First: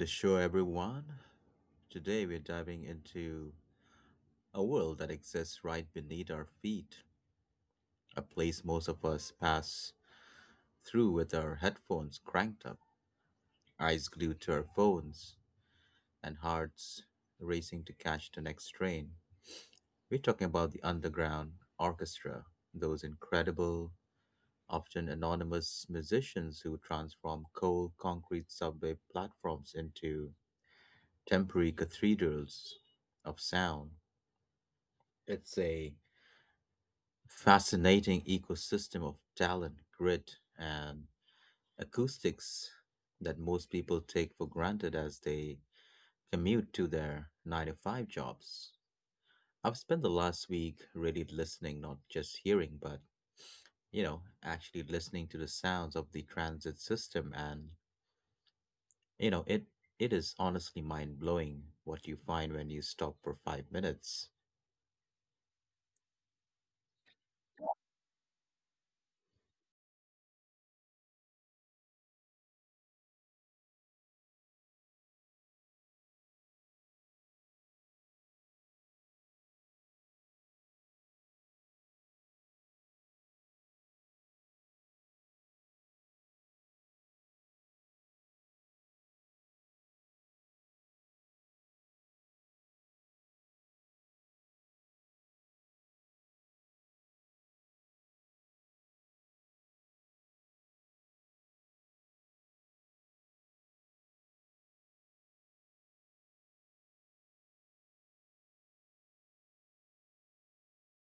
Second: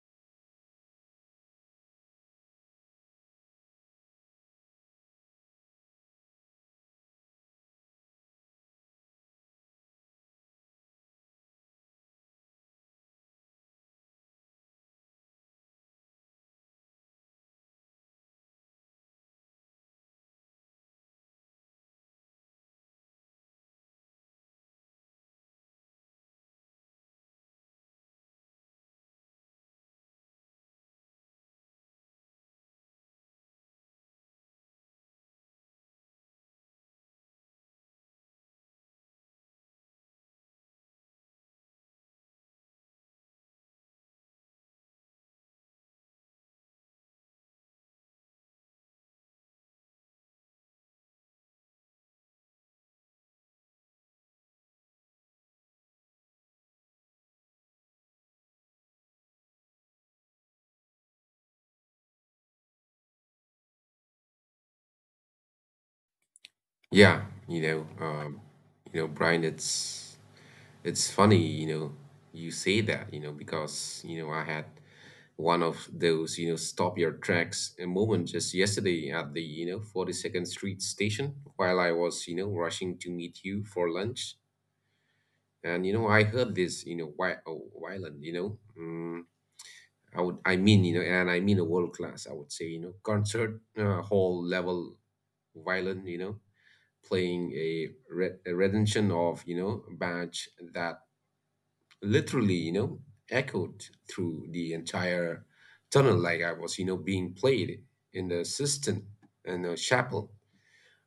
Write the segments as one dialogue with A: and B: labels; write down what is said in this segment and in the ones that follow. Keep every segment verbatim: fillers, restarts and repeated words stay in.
A: the show, everyone. Today we're diving into a world that exists right beneath our feet, a place most of us pass through with our headphones cranked up, eyes glued to our phones, and hearts racing to catch the next train. We're talking about the underground orchestra, those incredible, often anonymous musicians who transform cold concrete subway platforms into temporary cathedrals of sound. It's a fascinating ecosystem of talent, grit, and acoustics that most people take for granted as they commute to their nine to five jobs. I've spent the last week really listening, not just hearing, but you know, actually listening to the sounds of the transit system. And you know, it it is honestly mind-blowing what you find when you stop for five minutes.
B: Yeah, you know, um, you know, Brian, it's it's funny. You know, you say that, you know, because, you know, I had one of those, you know, stop your tracks a moment just yesterday at the, you know, forty-second Street station while I was, you know, rushing to meet you for lunch. And, you know, I heard this, you know, why, oh, violin, you know, mm, I would, I mean, you know, and I mean a world class, I would say, you know, concert uh, hall level violin, you know playing a, re- a rendition of you know badge that literally you know echoed through the entire tunnel, like I was you know being played in the system, in the chapel.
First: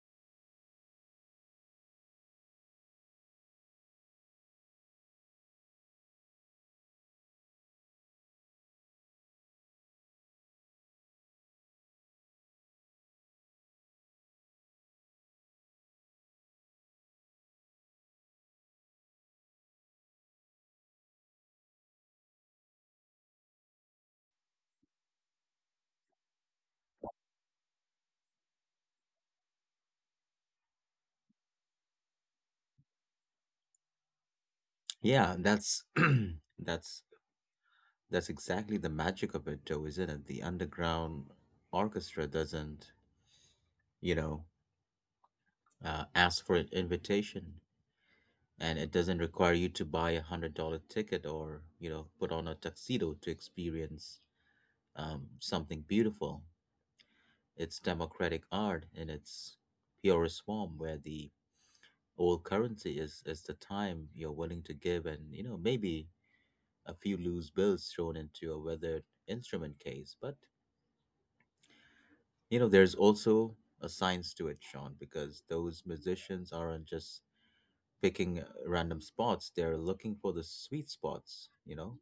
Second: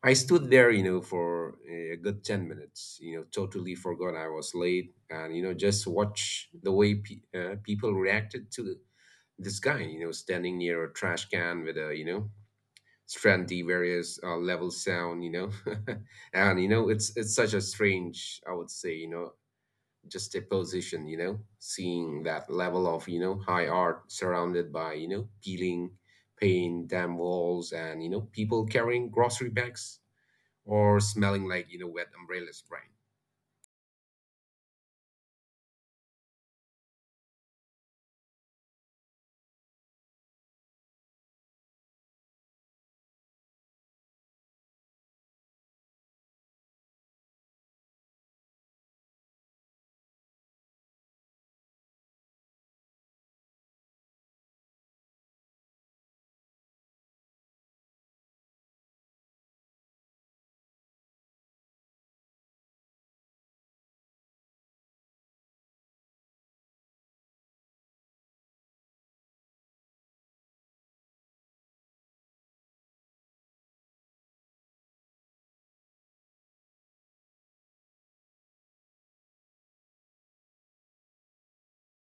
B: I stood there you know for a good ten minutes. You know totally forgot I was late, and you know just watch the way pe- uh, people reacted to this guy you know standing near a trash can with a you know trendy various uh, level sound, you know and you know it's it's such a strange, I would say, you know just a position, you know seeing that level of you know high art surrounded by you know peeling paint damn walls and you know people carrying grocery bags or smelling like you know wet umbrellas, Brian.
A: Yeah, that's that's That's exactly the magic of it, though, isn't it? The underground orchestra doesn't, you know, uh, ask for an invitation, and it doesn't require you to buy a hundred dollar ticket or, you know, put on a tuxedo to experience um, something beautiful. It's democratic art in its purest form, where the old currency is is the time you're willing to give, and you know, maybe a few loose bills thrown into a weathered instrument case. But You know, there's also a science to it, Sean, because those musicians aren't just picking uh, random spots. They're looking for the sweet spots, you know,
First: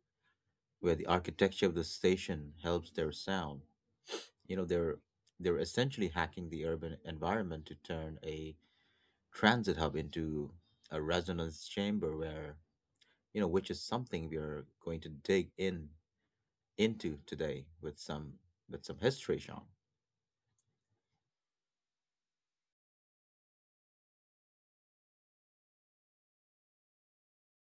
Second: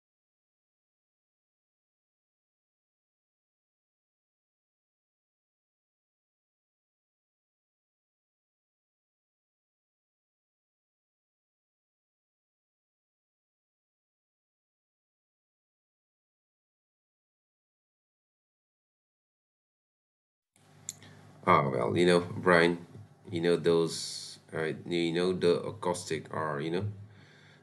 A: where the architecture of the station helps their sound. You know, they're they're essentially hacking the urban environment to turn a transit hub into a resonance chamber where, you know, which is something we are going to dig in into today with some with some history, Sean.
B: Oh well, you know Brian, you know those uh, you know the acoustic are you know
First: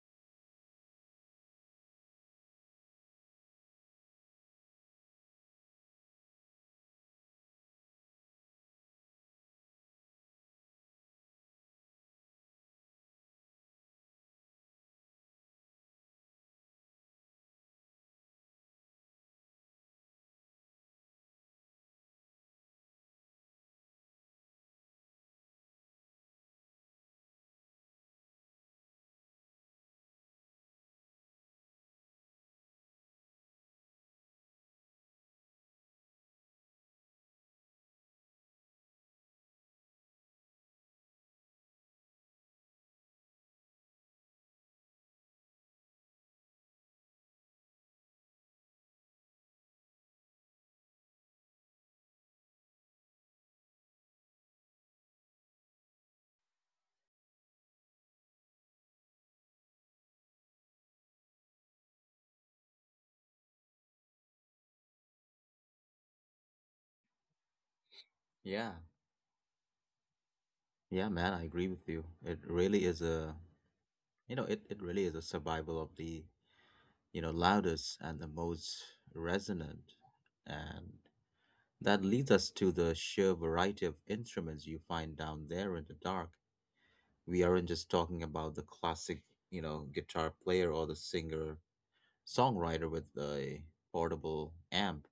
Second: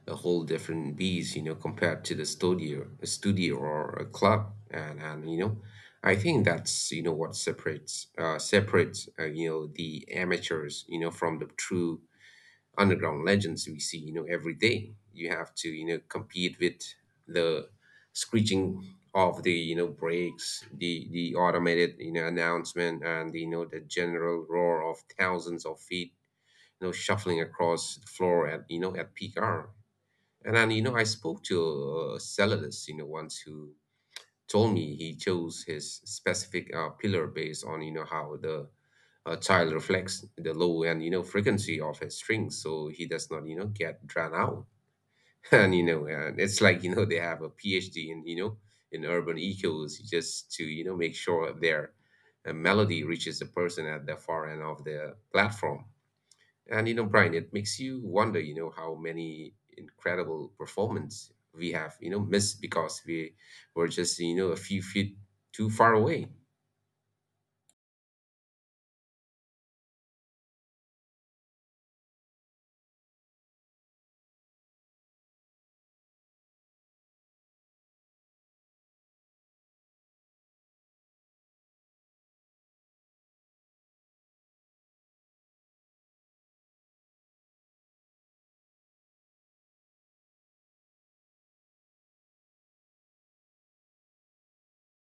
B: a whole different beast, you know, compared to the studio, a studio or a club, and and you know, I think that's you know what separates uh, separates uh, you know the amateurs, you know, from the true underground legends we see, you know, every day. You have to you know compete with the screeching of the you know brakes, the the automated you know announcement, and you know the general roar of thousands of feet, you know, shuffling across the floor at you know at peak hour. And then, you know, I spoke to a cellulist, you know, once, who told me he chose his specific uh, pillar based on, you know, how the uh, child reflects the low and, you know, frequency of his strings. So he does not, you know, get drowned out. And, you know, and it's like, you know, they have a PhD in, you know, in urban echoes, just to, you know, make sure their uh, melody reaches the person at the far end of the platform. And you know, Brian, it makes you wonder, you know, how many incredible performance we have, you know, missed because we were just, you know, a few feet too far away.
A: Yeah. Yeah, man, I agree with you. It really is a— You know, it, it really is a survival of the, you know, loudest and the most resonant. And that leads us to the sheer variety of instruments you find down there in the dark. We aren't just talking about the classic, you know, guitar player or the singer songwriter with a portable amp,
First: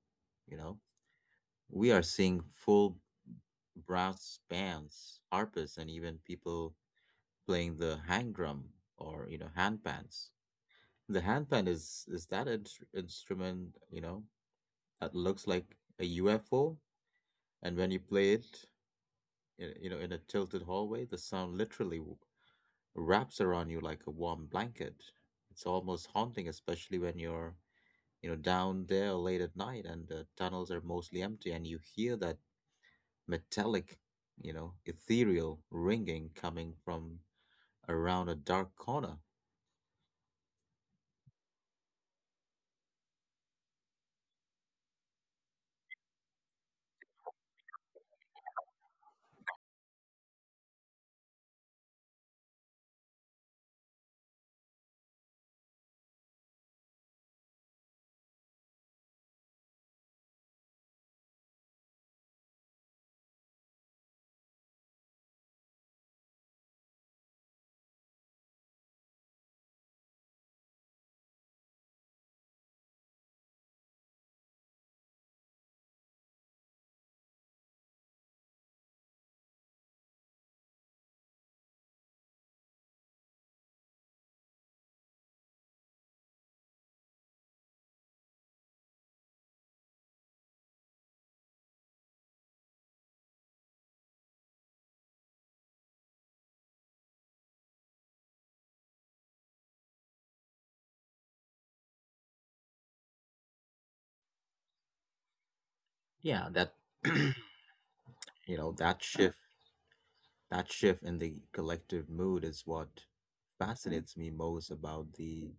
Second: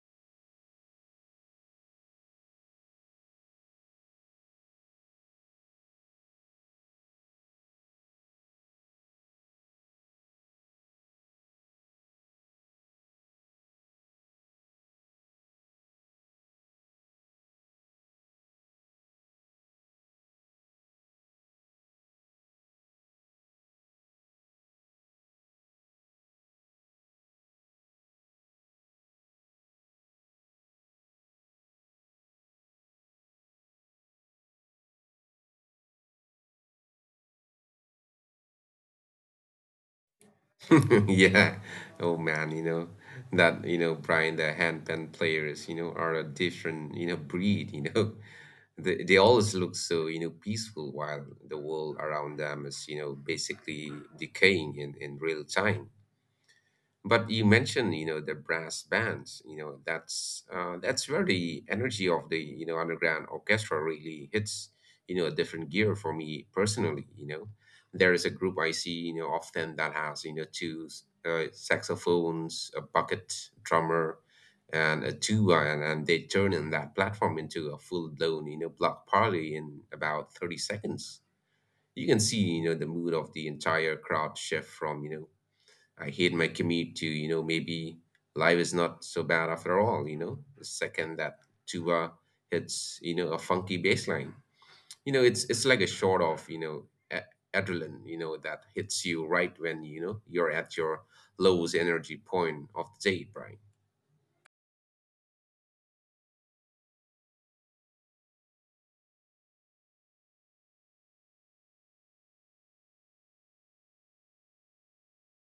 A: you know. We are seeing full brass bands, harpists, and even people playing the hang drum or, you know, hand pans. The handpan is is that in- instrument, you know, that looks like a U F O, and when you play it, y- you know, in a tilted hallway, the sound literally w- wraps around you like a warm blanket. It's almost haunting, especially when you're, you know, down there late at night and the tunnels are mostly empty, and you hear that metallic, you know, ethereal ringing coming from around a dark corner.
B: Yeah. Oh man, you know that you know Brian, the handpan players, you know, are a different you know breed. You know, they they always look so you know peaceful while the world around them is you know basically decaying in in real time. But you mentioned you know the brass bands. You know that's uh, that's where the energy of the you know underground orchestra really hits you know a different gear for me personally. You know there is a group I see you know often that has you know two uh, saxophones, a bucket drummer, and a tuba, and, and they turn in that platform into a full-blown you know block party in about thirty seconds. You can see you know the mood of the entire crowd shift from you know I hate my commute to, you know, maybe life is not so bad after all, you know. The second that tuba hits, you know, a funky bass line. You know, it's it's like a shot of, you know, a- adrenaline, you know, that hits you right when, you know, you're at your lowest energy point of the day, right?
A: Yeah, that, you know, that shift That shift in the collective mood is what fascinates me most about the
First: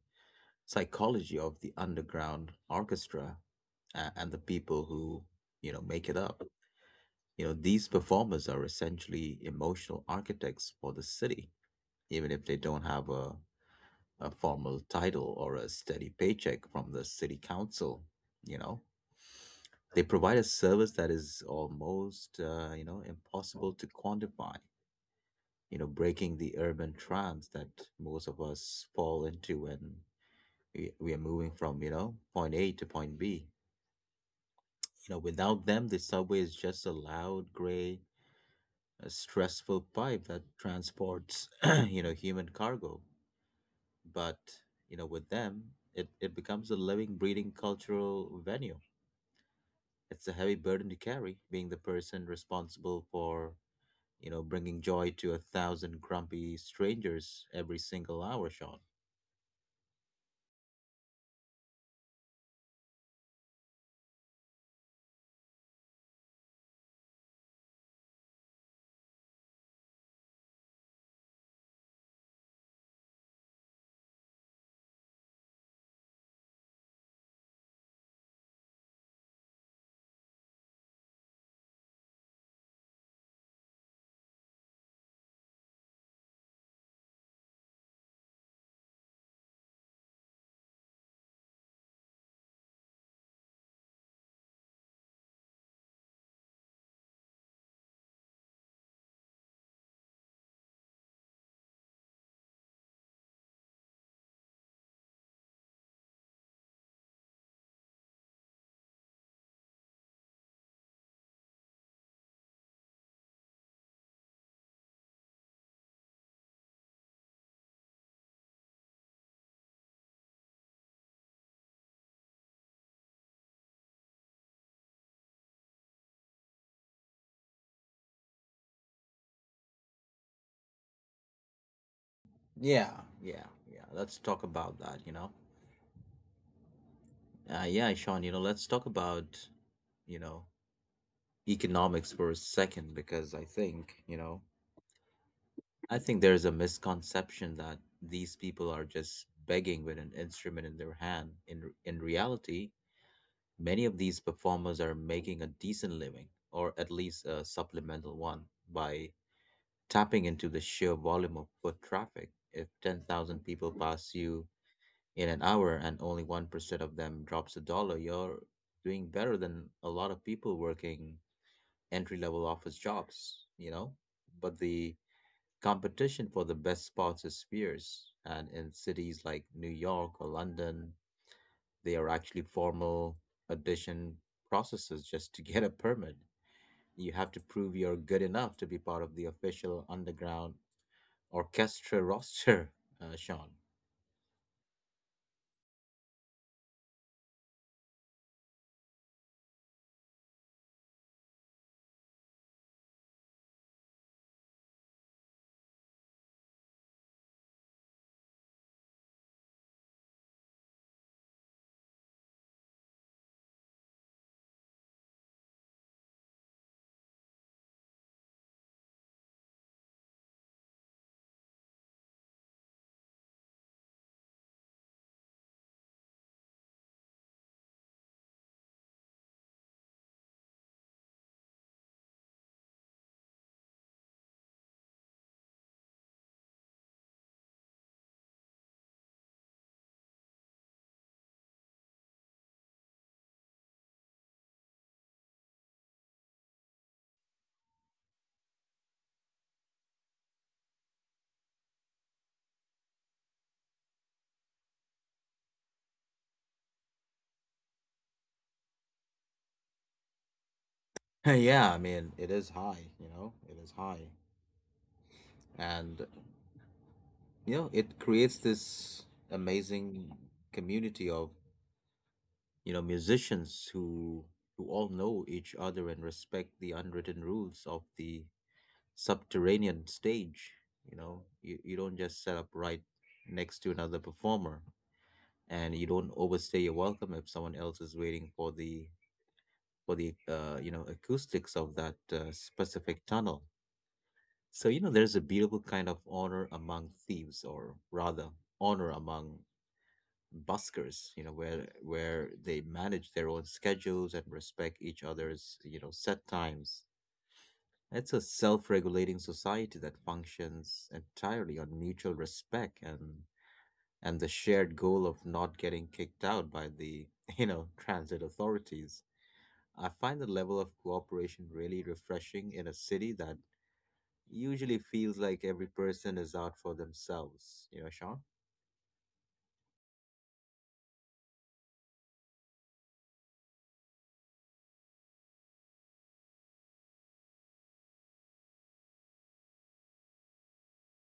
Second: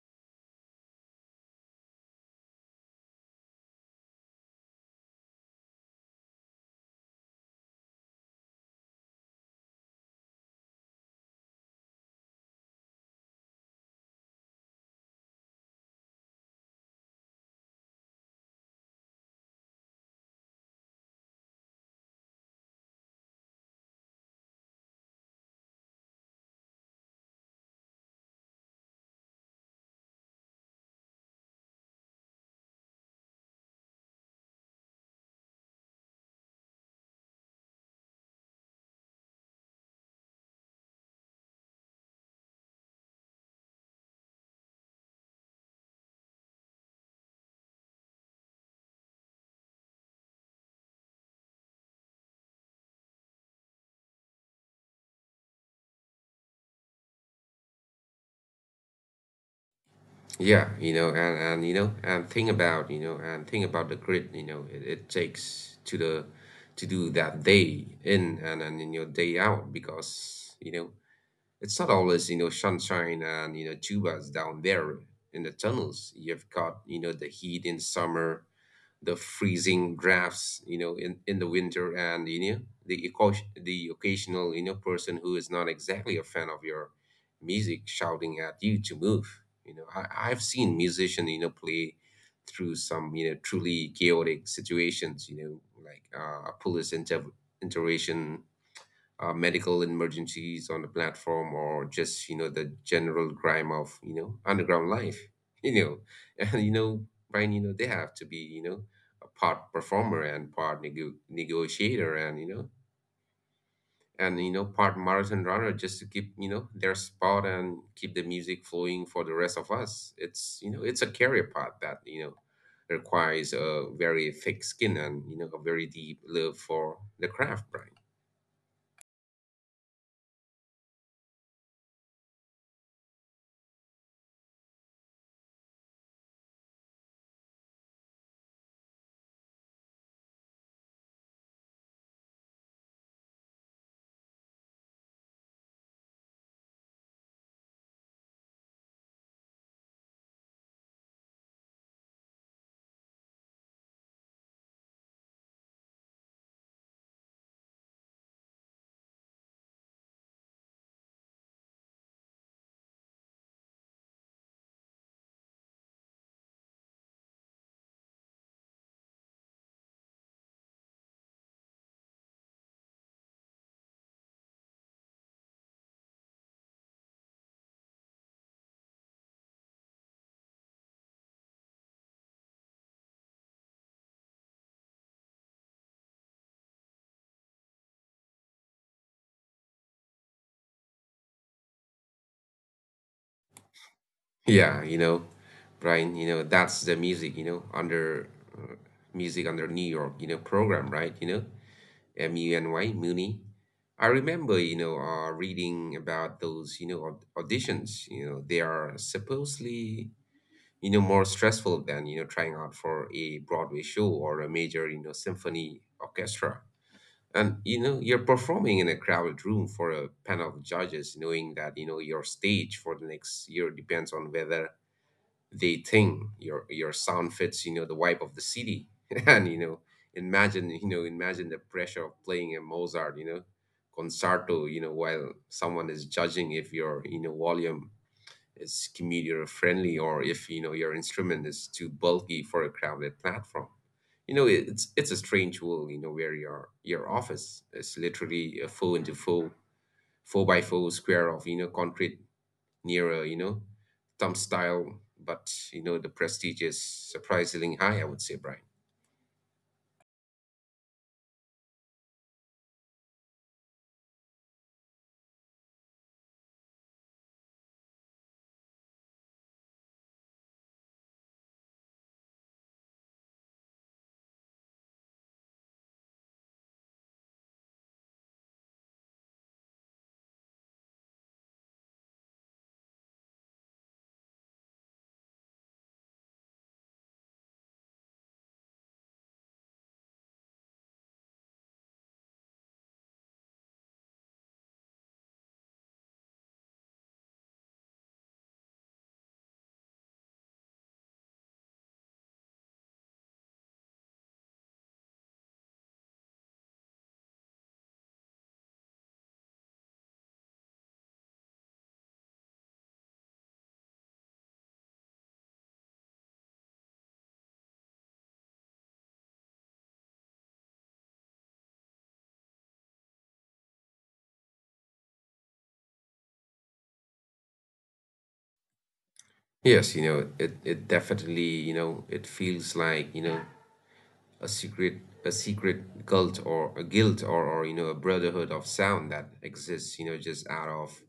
A: psychology of the underground orchestra, uh, and the people who, you know, make it up. You know, these performers are essentially emotional architects for the city, even if they don't have a, a formal title or a steady paycheck from the city council, you know. They provide a service that is almost, uh, you know, impossible to quantify, you know, breaking the urban trance that most of us fall into when we, we are moving from, you know, point A to point B. You know, without them, the subway is just a loud, gray, uh, stressful pipe that transports, you know, human cargo. But, you know, with them, it, it becomes a living, breathing cultural venue. It's a heavy burden to carry, being the person responsible for, you know, bringing joy to a thousand grumpy strangers every single hour, Sean.
B: Yeah, you know, and, and you know, and think about, you know, and think about the grit, you know, it, it takes to the to do that day in and and in your day out because, you know, it's not always, you know, sunshine and, you know, tubas down there in the tunnels. You've got, you know, the heat in summer, the freezing drafts, you know, in, in the winter, and, you know, the, occasion- the occasional, you know, person who is not exactly a fan of your music shouting at you to move. You know, I, I've seen musicians, you know, play through some, you know, truly chaotic situations, you know, like uh, a police inter- intervention, uh, medical emergencies on the platform, or just you know the general grime of you know underground life. you know and you know Brian, you know they have to be you know a part performer and part nego- negotiator, and you know and you know part marathon runner, just to keep you know their spot and keep the music flowing for the rest of us. It's you know it's a career path that you know requires a very thick skin and you know a very deep love for the craft, Brian.
A: Yeah, yeah, yeah. Let's talk about that, you know. Uh, yeah, Sean, you know, let's talk about, you know, economics for a second, because I think, you know, I think there's a misconception that these people are just begging with an instrument in their hand. In in reality, many of these performers are making a decent living, or at least a supplemental one, by tapping into the sheer volume of foot traffic. If ten thousand people pass you in an hour and only one percent of them drops a dollar, you're doing better than a lot of people working entry level office jobs, you know? But the competition for the best spots is fierce. And in cities like New York or London, they are actually formal audition processes just to get a permit. You have to prove you're good enough to be part of the official underground orchestra roster, uh, Sean.
B: Yeah, you know, Brian, you know, that's the music, you know, under uh, music under New York, you know, program, right? You know, M U N Y, Muni. I remember, you know, uh, reading about those, you know, aud- auditions, you know, they are supposedly, you know, more stressful than, you know, trying out for a Broadway show or a major, you know, symphony orchestra. And, you know, you're performing in a crowded room for a panel of judges, knowing that, you know, your stage for the next year depends on whether they think your your sound fits you know the vibe of the city. and you know imagine you know imagine the pressure of playing a Mozart you know concerto you know while someone is judging if your you know volume is comedian friendly, or if you know your instrument is too bulky for a crowded platform. you know it- it's it's a strange world you know where your your office is literally a four into four four by four square of you know concrete. Nearer, you know, thumb style, but you know, the prestige is surprisingly high, I would say, Brian.
A: Yeah, I mean, it is high, you know, it is high. And you know, it creates this amazing community of, you know, musicians who who all know each other and respect the unwritten rules of the subterranean stage. You know, you, you don't just set up right next to another performer, and you don't overstay your welcome if someone else is waiting for the for the uh, you know, acoustics of that uh, specific tunnel. So you know, there's a beautiful kind of honor among thieves, or rather honor among buskers, you know, where where they manage their own schedules and respect each other's, you know, set times. It's a self-regulating society that functions entirely on mutual respect and and the shared goal of not getting kicked out by the you know, transit authorities. I find the level of cooperation really refreshing in a city that usually feels like every person is out for themselves, you know, Sean.
B: Yes, you know, it, it definitely, you know, it feels like, you know, a secret, a secret guilt or a guilt or, or you know, a brotherhood of sound that exists, you know, just out of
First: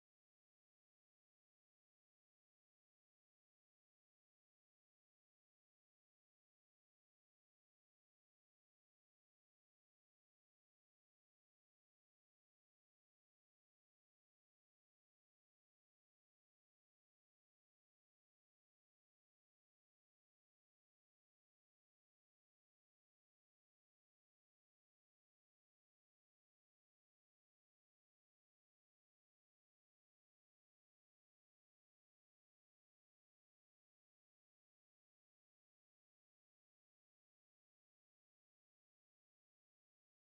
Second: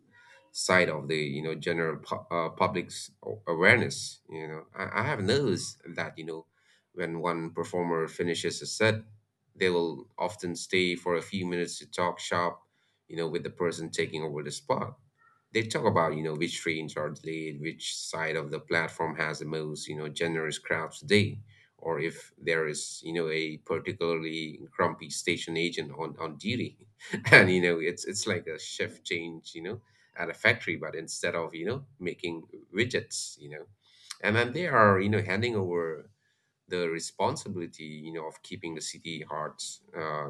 B: side of the you know general pu- uh, public's a- awareness. you know I, I have noticed that you know when one performer finishes a set, they will often stay for a few minutes to talk shop you know with the person taking over the spot. They talk about you know which trains are delayed, which side of the platform has the most you know generous crowds today, or if there is you know a particularly grumpy station agent on on duty. And you know it's it's like a shift change you know at a factory, but instead of, you know, making widgets, you know, and then they are, you know, handing over the responsibility, you know, of keeping the city hearts, uh,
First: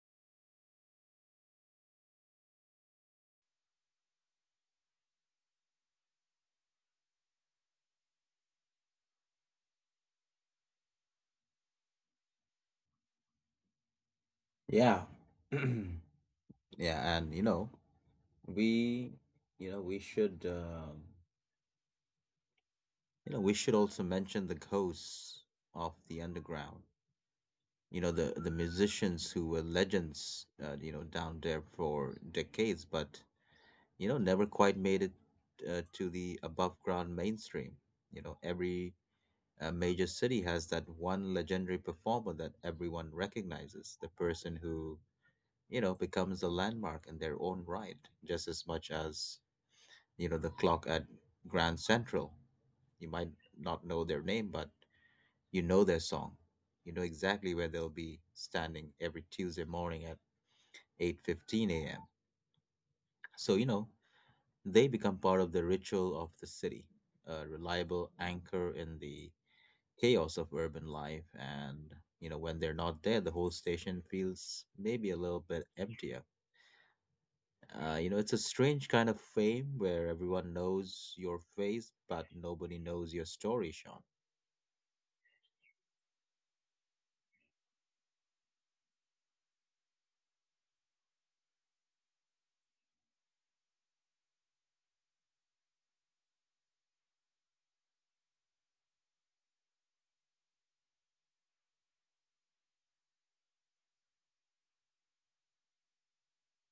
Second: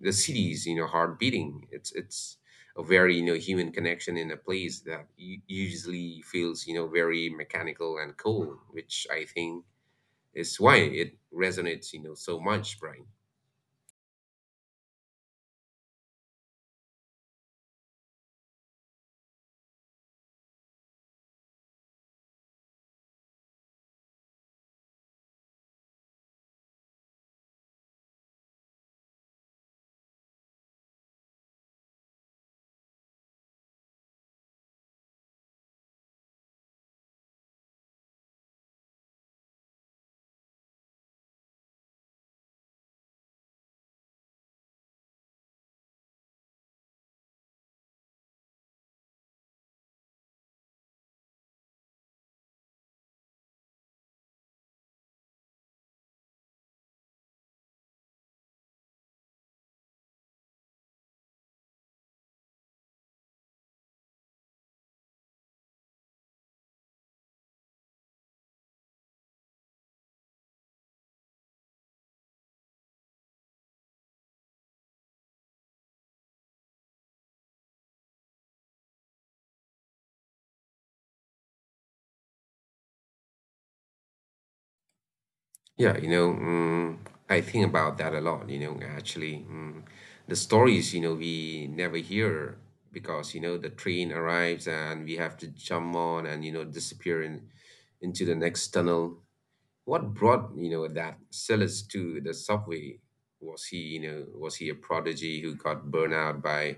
B: the city's you know, heart beating. It's, it's, a very you know human connection in a place that u- usually feels you know very mechanical and cold, which I think is why it resonates you know so much, Brian.
A: Yeah. Yeah, and you know, we you know we should um, you know we should also mention the ghosts of the underground, you know, the the musicians who were legends, uh, you know, down there for decades, but you know, never quite made it, uh, to the above ground mainstream. You know, every uh, major city has that one legendary performer that everyone recognizes, the person who, you know, becomes a landmark in their own right, just as much as, you know, the clock at Grand Central. You might not know their name, but you know their song. You know exactly where they'll be standing every Tuesday morning at eight fifteen a.m. So you know, they become part of the ritual of the city, a reliable anchor in the chaos of urban life. And you know, when they're not there, the whole station feels maybe a little bit empty. Uh, you know, it's a strange kind of fame where everyone knows your face, but nobody knows your story, Sean.
B: Yeah, you know, mm, I think about that a lot, you know, actually. Mm, the stories, you know, we never hear because, you know, the train arrives and we have to jump on and, you know, disappear in, into the next tunnel. What brought, you know, that Silas to the subway? Was he, you know, was he a prodigy who got burned out by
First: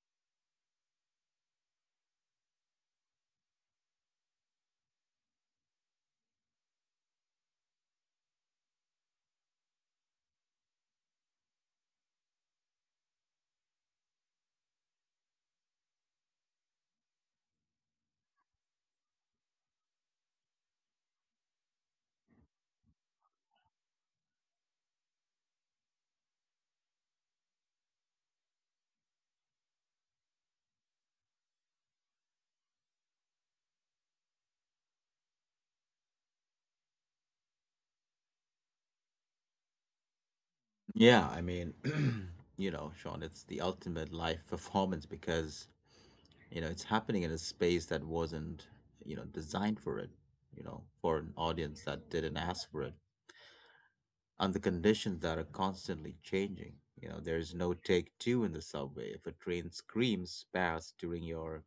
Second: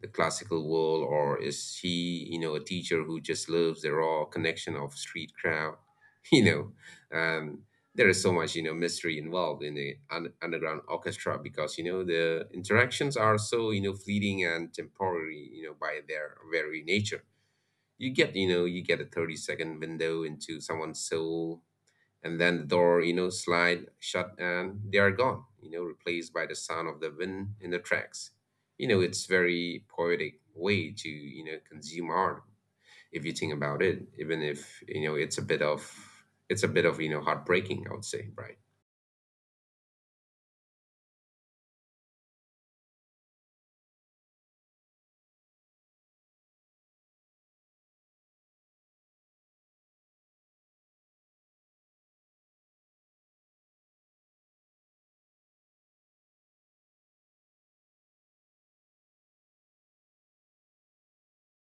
B: the classical world, or is he, you know, a teacher who just loves the raw connection of street crowd? You know, um, there is so much, you know, mystery involved in the un- underground orchestra because, you know, the interactions are so, you know, fleeting and temporary, you know, by their very nature. You get, you know, you get a thirty second window into someone's soul, and then the door you know slide shut and they are gone, you know replaced by the sound of the wind in the tracks. You know it's very poetic way to you know consume art if you think about it, even if you know it's a bit of it's a bit of you know heartbreaking, I would say, Brian.
A: Yeah, I mean, you know, Sean, it's the ultimate live performance because, you know, it's happening in a space that wasn't, you know, designed for it, you know, for an audience that didn't ask for it, under conditions that are constantly changing. You know, there's no take two in the subway. If a train screams past during your,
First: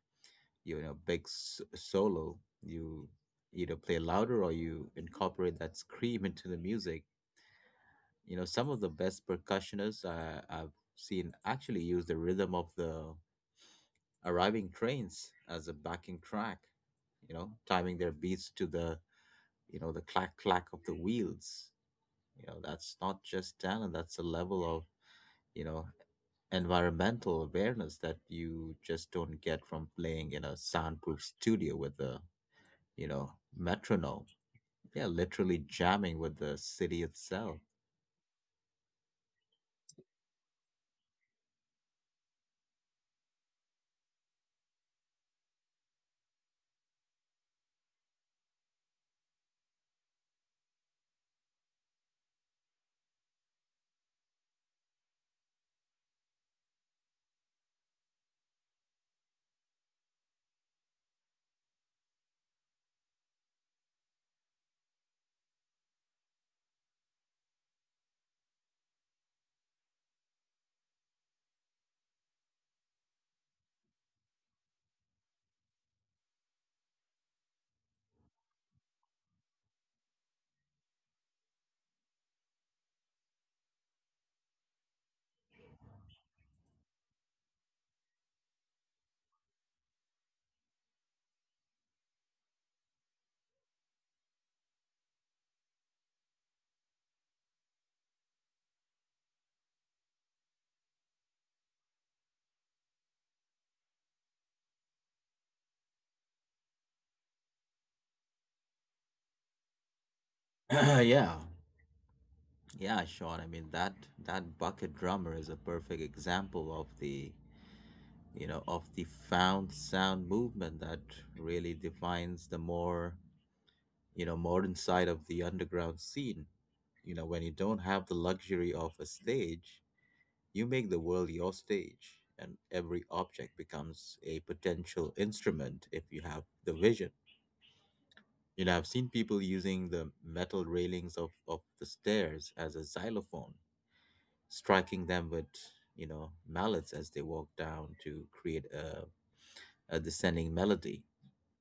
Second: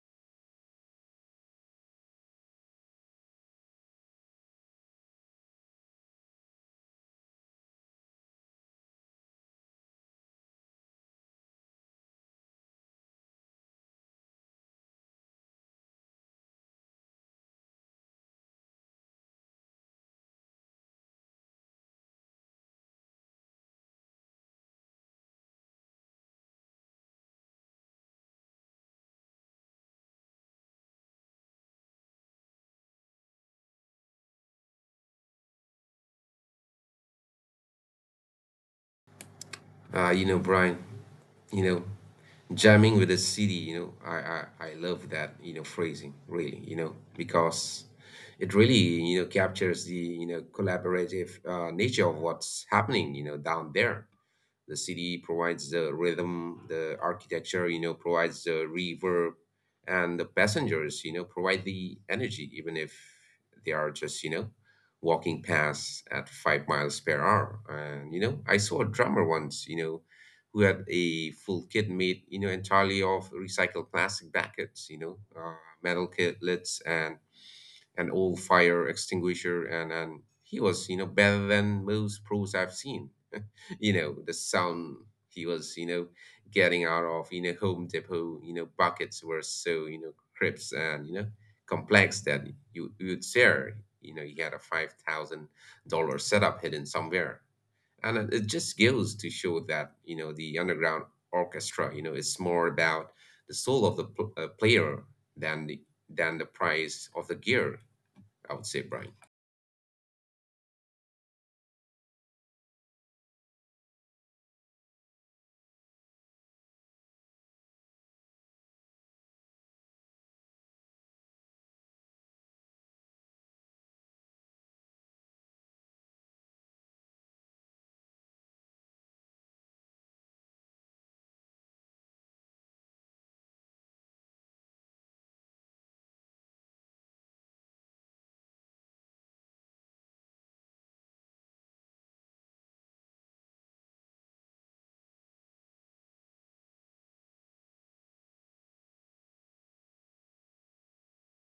A: you know, big s- solo, you either play louder or you incorporate that scream into the music. You know, some of the best percussionists uh, I've seen actually use the rhythm of the arriving trains as a backing track, you know, timing their beats to the, you know, the clack clack of the wheels. You know, that's not just talent, that's a level of, you know, environmental awareness that you just don't get from playing in a soundproof studio with a, you know, metronome. Yeah, literally jamming with the city itself.
B: uh you know Brian, you know jamming with the city, you know I, I i love that you know phrasing, really, you know because it really you know captures the you know collaborative uh, nature of what's happening you know down there. The city provides the rhythm, the architecture, you know, provides the reverb, and the passengers, you know, provide the energy, even if they are just, you know, walking past at five miles per hour. And, you know, I saw a drummer once, you know, who had a full kit made, you know, entirely of recycled plastic buckets, you know, uh, metal kit lids and an old fire extinguisher. And, and he was, you know, better than most pros I've seen. You know the sound he was you know getting out of you know Home Depot you know buckets were so you know crisp and you know complex that you you'd share you know he had a five thousand dollar setup hidden somewhere. And it it just goes to show that you know the underground orchestra, you know it's more about the soul of the pl- uh, player than the than the price of the gear, I would say, Brian.
A: Yeah. Yeah, Sean. I mean that that bucket drummer is a perfect example of the, you know, of the found sound movement that really defines the more, you know, modern side of the underground scene. You know, when you don't have the luxury of a stage, you make the world your stage, and every object becomes a potential instrument if you have the vision. You know, I've seen people using the metal railings of, of the stairs as a xylophone, striking them with, you know, mallets as they walk down to create a, a descending melody.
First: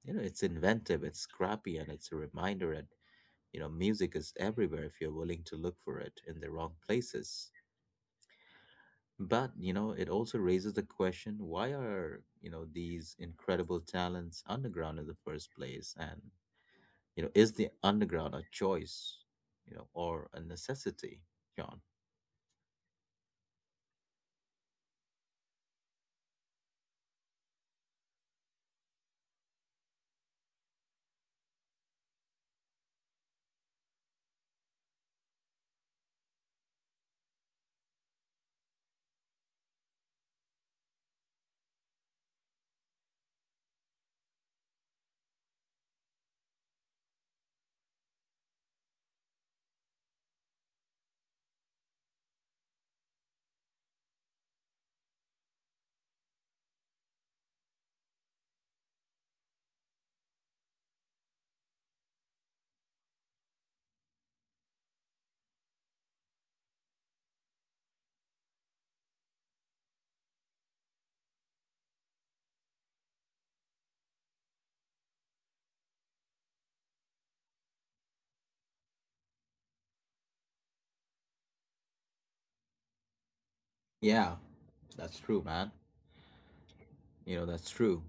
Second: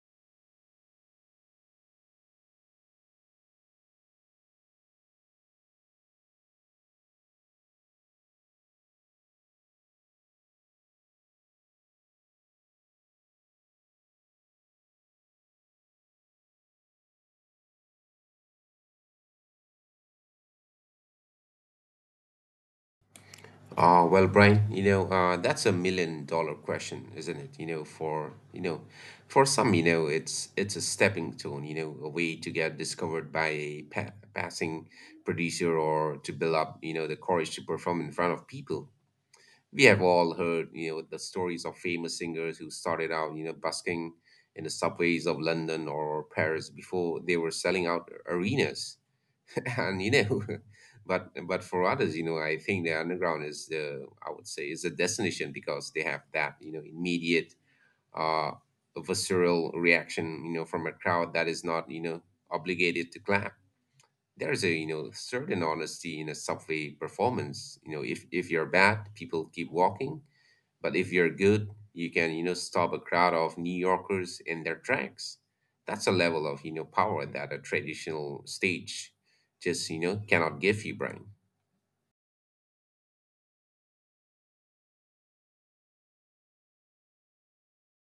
A: You know, it's inventive, it's scrappy, and it's a reminder that, you know, music is everywhere if you're willing to look for it in the wrong places. But, you know, it also raises the question, why are, you know, these incredible talents underground in the first place? And You know, is the underground a choice, you know, or a necessity, John?
B: Uh, well, Brian, you know, uh, that's a million dollar question, isn't it? You know, for, you know, for some, you know, it's it's a stepping stone, you know, a way to get discovered by a pa passing producer, or to build up, you know, the courage to perform in front of people. We have all heard, you know, the stories of famous singers who started out, you know, busking in the subways of London or Paris before they were selling out arenas. and you know but but for others, you know I think the underground is the I would say, is a destination because they have that you know immediate uh visceral reaction you know from a crowd that is not you know obligated to clap. There's a you know certain honesty in a subway performance. You know if if you're bad, people keep walking. But if you're good, you can you know stop a crowd of New Yorkers in their tracks. That's a level of you know power that a traditional stage just you know cannot give you, Brian.
A: Yeah, that's true, man. You know, that's true.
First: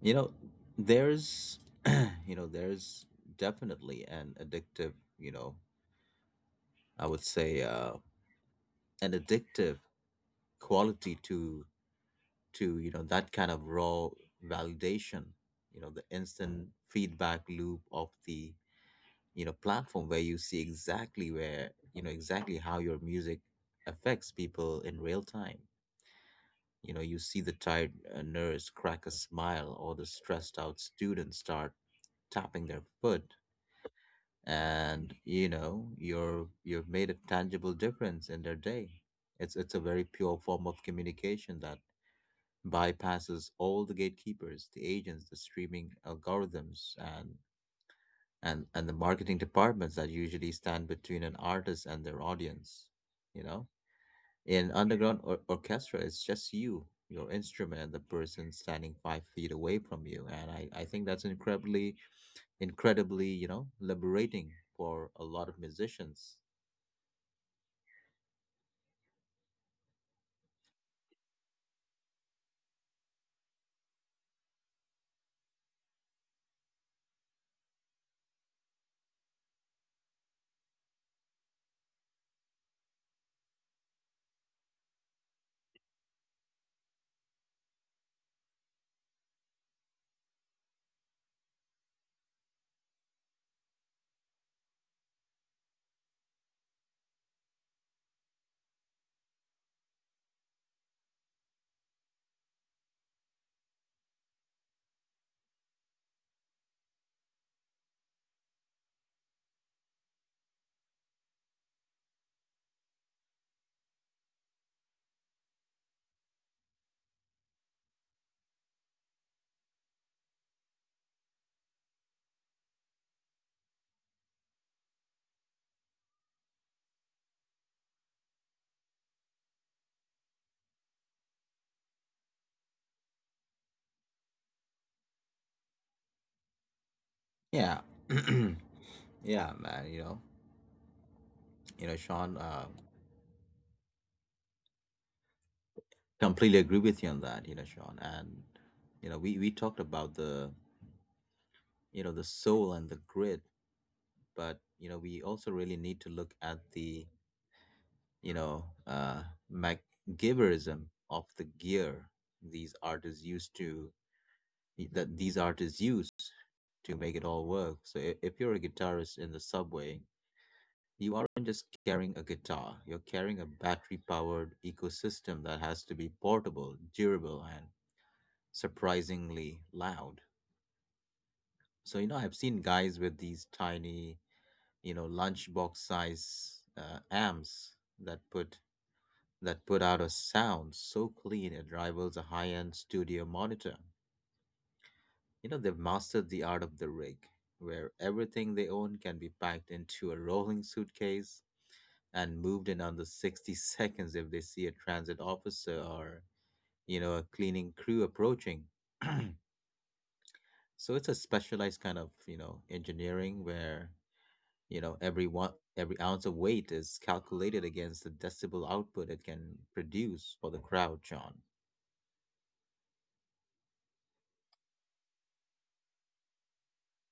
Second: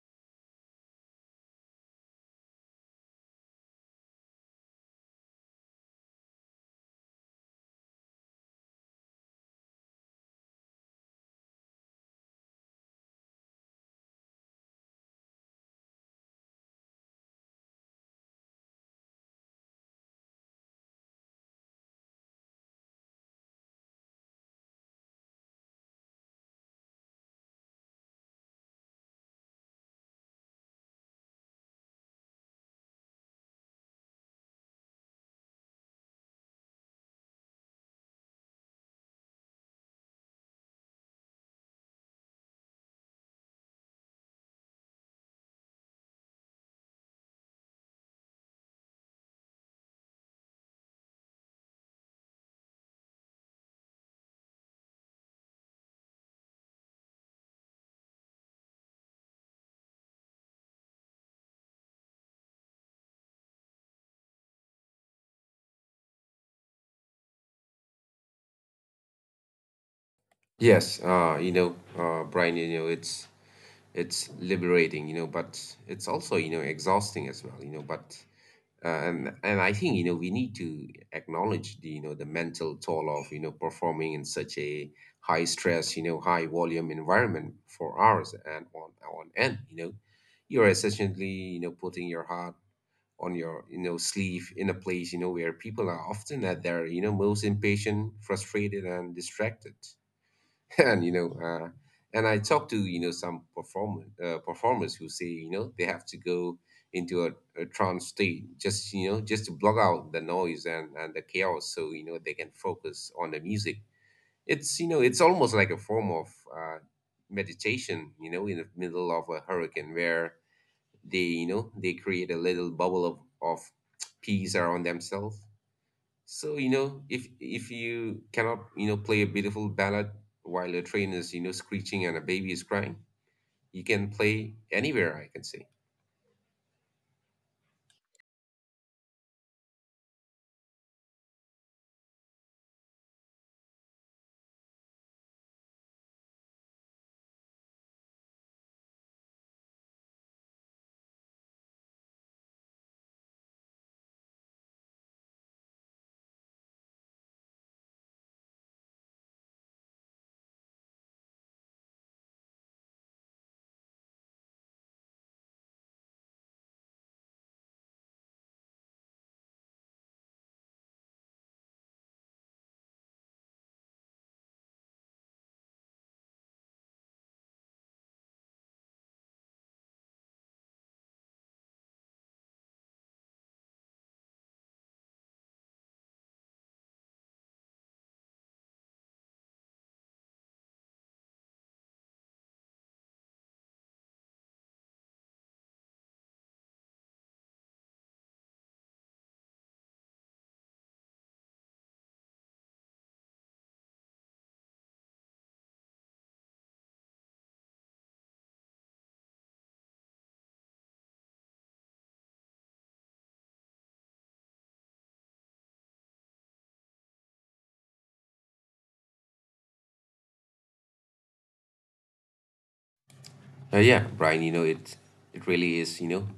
A: You know, there's, you know, there's definitely an addictive, you know, I would say, uh, an addictive quality to to you know that kind of raw validation. You know the instant feedback loop of the you know platform, where you see exactly where you know exactly how your music affects people in real time. You know you see the tired uh, nurse crack a smile, or the stressed out student start tapping their foot, and you know you're you've made a tangible difference in their day. It's it's a very pure form of communication that bypasses all the gatekeepers, the agents, the streaming algorithms, and and and the marketing departments that usually stand between an artist and their audience. You know, in underground or- orchestra, it's just you, your instrument, and the person standing five feet away from you. And I I think that's incredibly incredibly you know liberating for a lot of musicians.
B: Yes uh you know uh Brian, you know it's it's liberating, you know but it's also you know exhausting as well, you know but and and I think you know we need to acknowledge the you know the mental toll of you know performing in such a high stress, you know high volume environment for hours and on on end. You know you're essentially you know putting your heart on your you know sleeve in a place you know where people are often at their you know most impatient, frustrated, and distracted. and you know uh, and I talked to you know some performer uh, performers who say you know they have to go into a, a trance state, just you know just to block out the noise and and the chaos, so you know they can focus on the music. It's you know it's almost like a form of uh, meditation you know in the middle of a hurricane, where they you know they create a little bubble of of peace around themselves. So, you know, if if you cannot, you know, play a beautiful ballad while a train is, you know, screeching and a baby is crying, you can play anywhere, I can say.
A: Yeah, yeah, man. You know, you know, Sean. Uh, Completely agree with you on that, you know, Sean. And you know, we we talked about the you know the soul and the grit, but you know, we also really need to look at the you know uh, MacGyverism of the gear these artists used to that these artists use to make it all work. So i- if you're a guitarist in the subway, you aren't just carrying a guitar. You're carrying a battery-powered ecosystem that has to be portable, durable, and surprisingly loud. So, you know, I've seen guys with these tiny, you know, lunchbox size uh, amps that put that put out a sound so clean it rivals a high-end studio monitor. You know, they've mastered the art of the rig, where everything they own can be packed into a rolling suitcase and moved in under sixty seconds if they see a transit officer or, you know, a cleaning crew approaching. So it's a specialized kind of, you know, engineering where. You know, every one, every ounce of weight is calculated against the decibel output it can produce for the crowd, John.
B: Uh, yeah, Brian, you know, it it really is, you know,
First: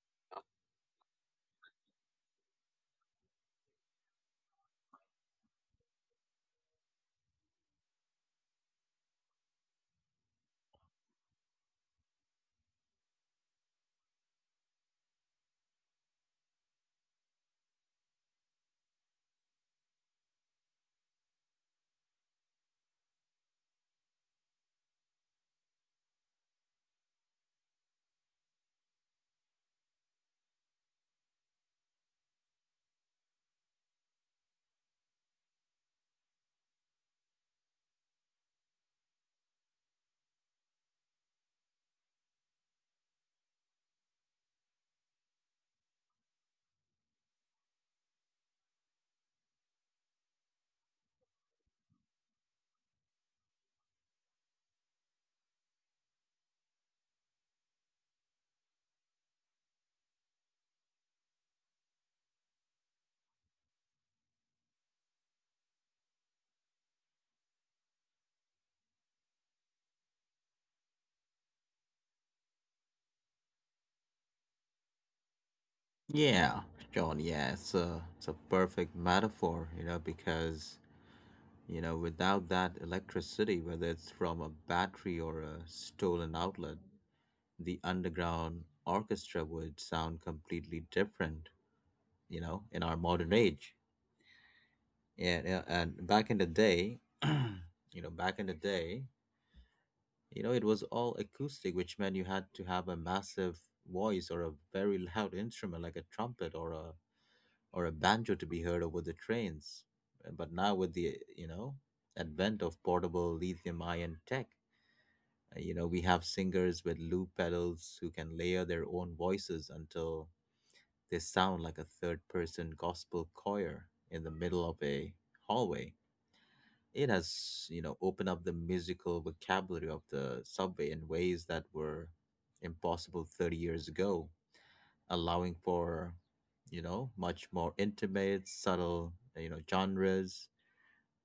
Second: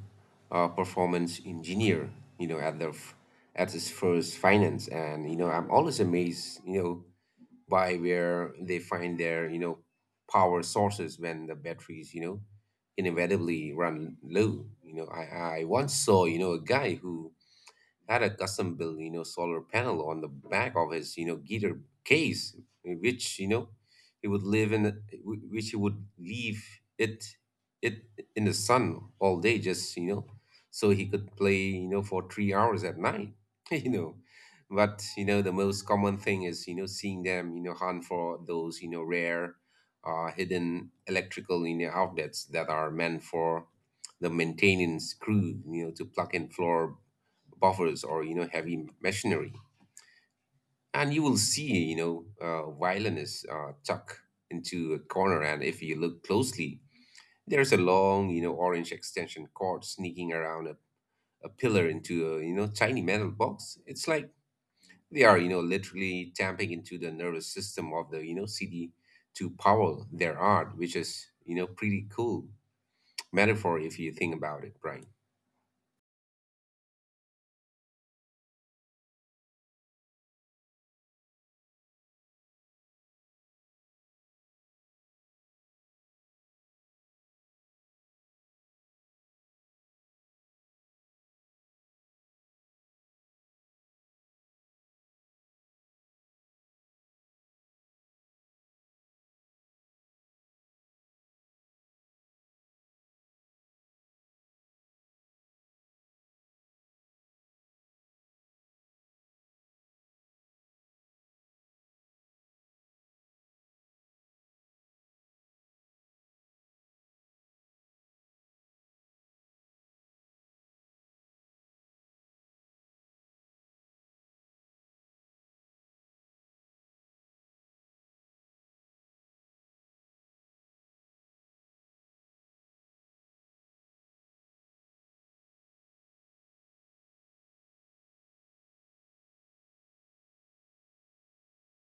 B: a performance engineer, you know, at the f- at his first finance. And you know, I'm always amazed, you know, by where they find their, you know, power sources when the batteries, you know, inevitably run low. You know, I I once saw, you know, a guy who had a custom built, you know, solar panel on the back of his, you know, guitar case, eh, which, you know, he would live in, which he would leave it, it in the sun all day, just, you know, so he could play, you know, for three hours at night. you know. But, you know, the most common thing is, you know, seeing them, you know, hunt for those, you know, rare, uh, hidden electrical, you know, outlets that are meant for the maintenance crew, you know, to plug in floor buffers or you know heavy machinery. And you will see you know uh, violinists uh, tuck into a corner, and if you look closely, there's a long you know orange extension cord sneaking around a, a pillar into a you know tiny metal box. It's like they are you know literally tapping into the nervous system of the you know cd to power their art, which is you know pretty cool metaphor if you think about it, right?
A: Yeah, John, yeah, it's a, it's a perfect metaphor, you know, because, you know, without that electricity, whether it's from a battery or a stolen outlet, the underground orchestra would sound completely different, you know, in our modern age. Yeah, yeah, and back in the day, you know, back in the day, You know, it was all acoustic, which meant you had to have a massive voice or a very loud instrument like a trumpet or a or a banjo to be heard over the trains. Uh, But now with the, you know, advent of portable lithium ion tech, uh, you know, we have singers with loop pedals who can layer their own voices until they sound like a third person gospel choir in the middle of a hallway. It has, you know, opened up the musical vocabulary of the subway in ways that were impossible thirty years ago, allowing for, you know, much more intimate, subtle, you know, genres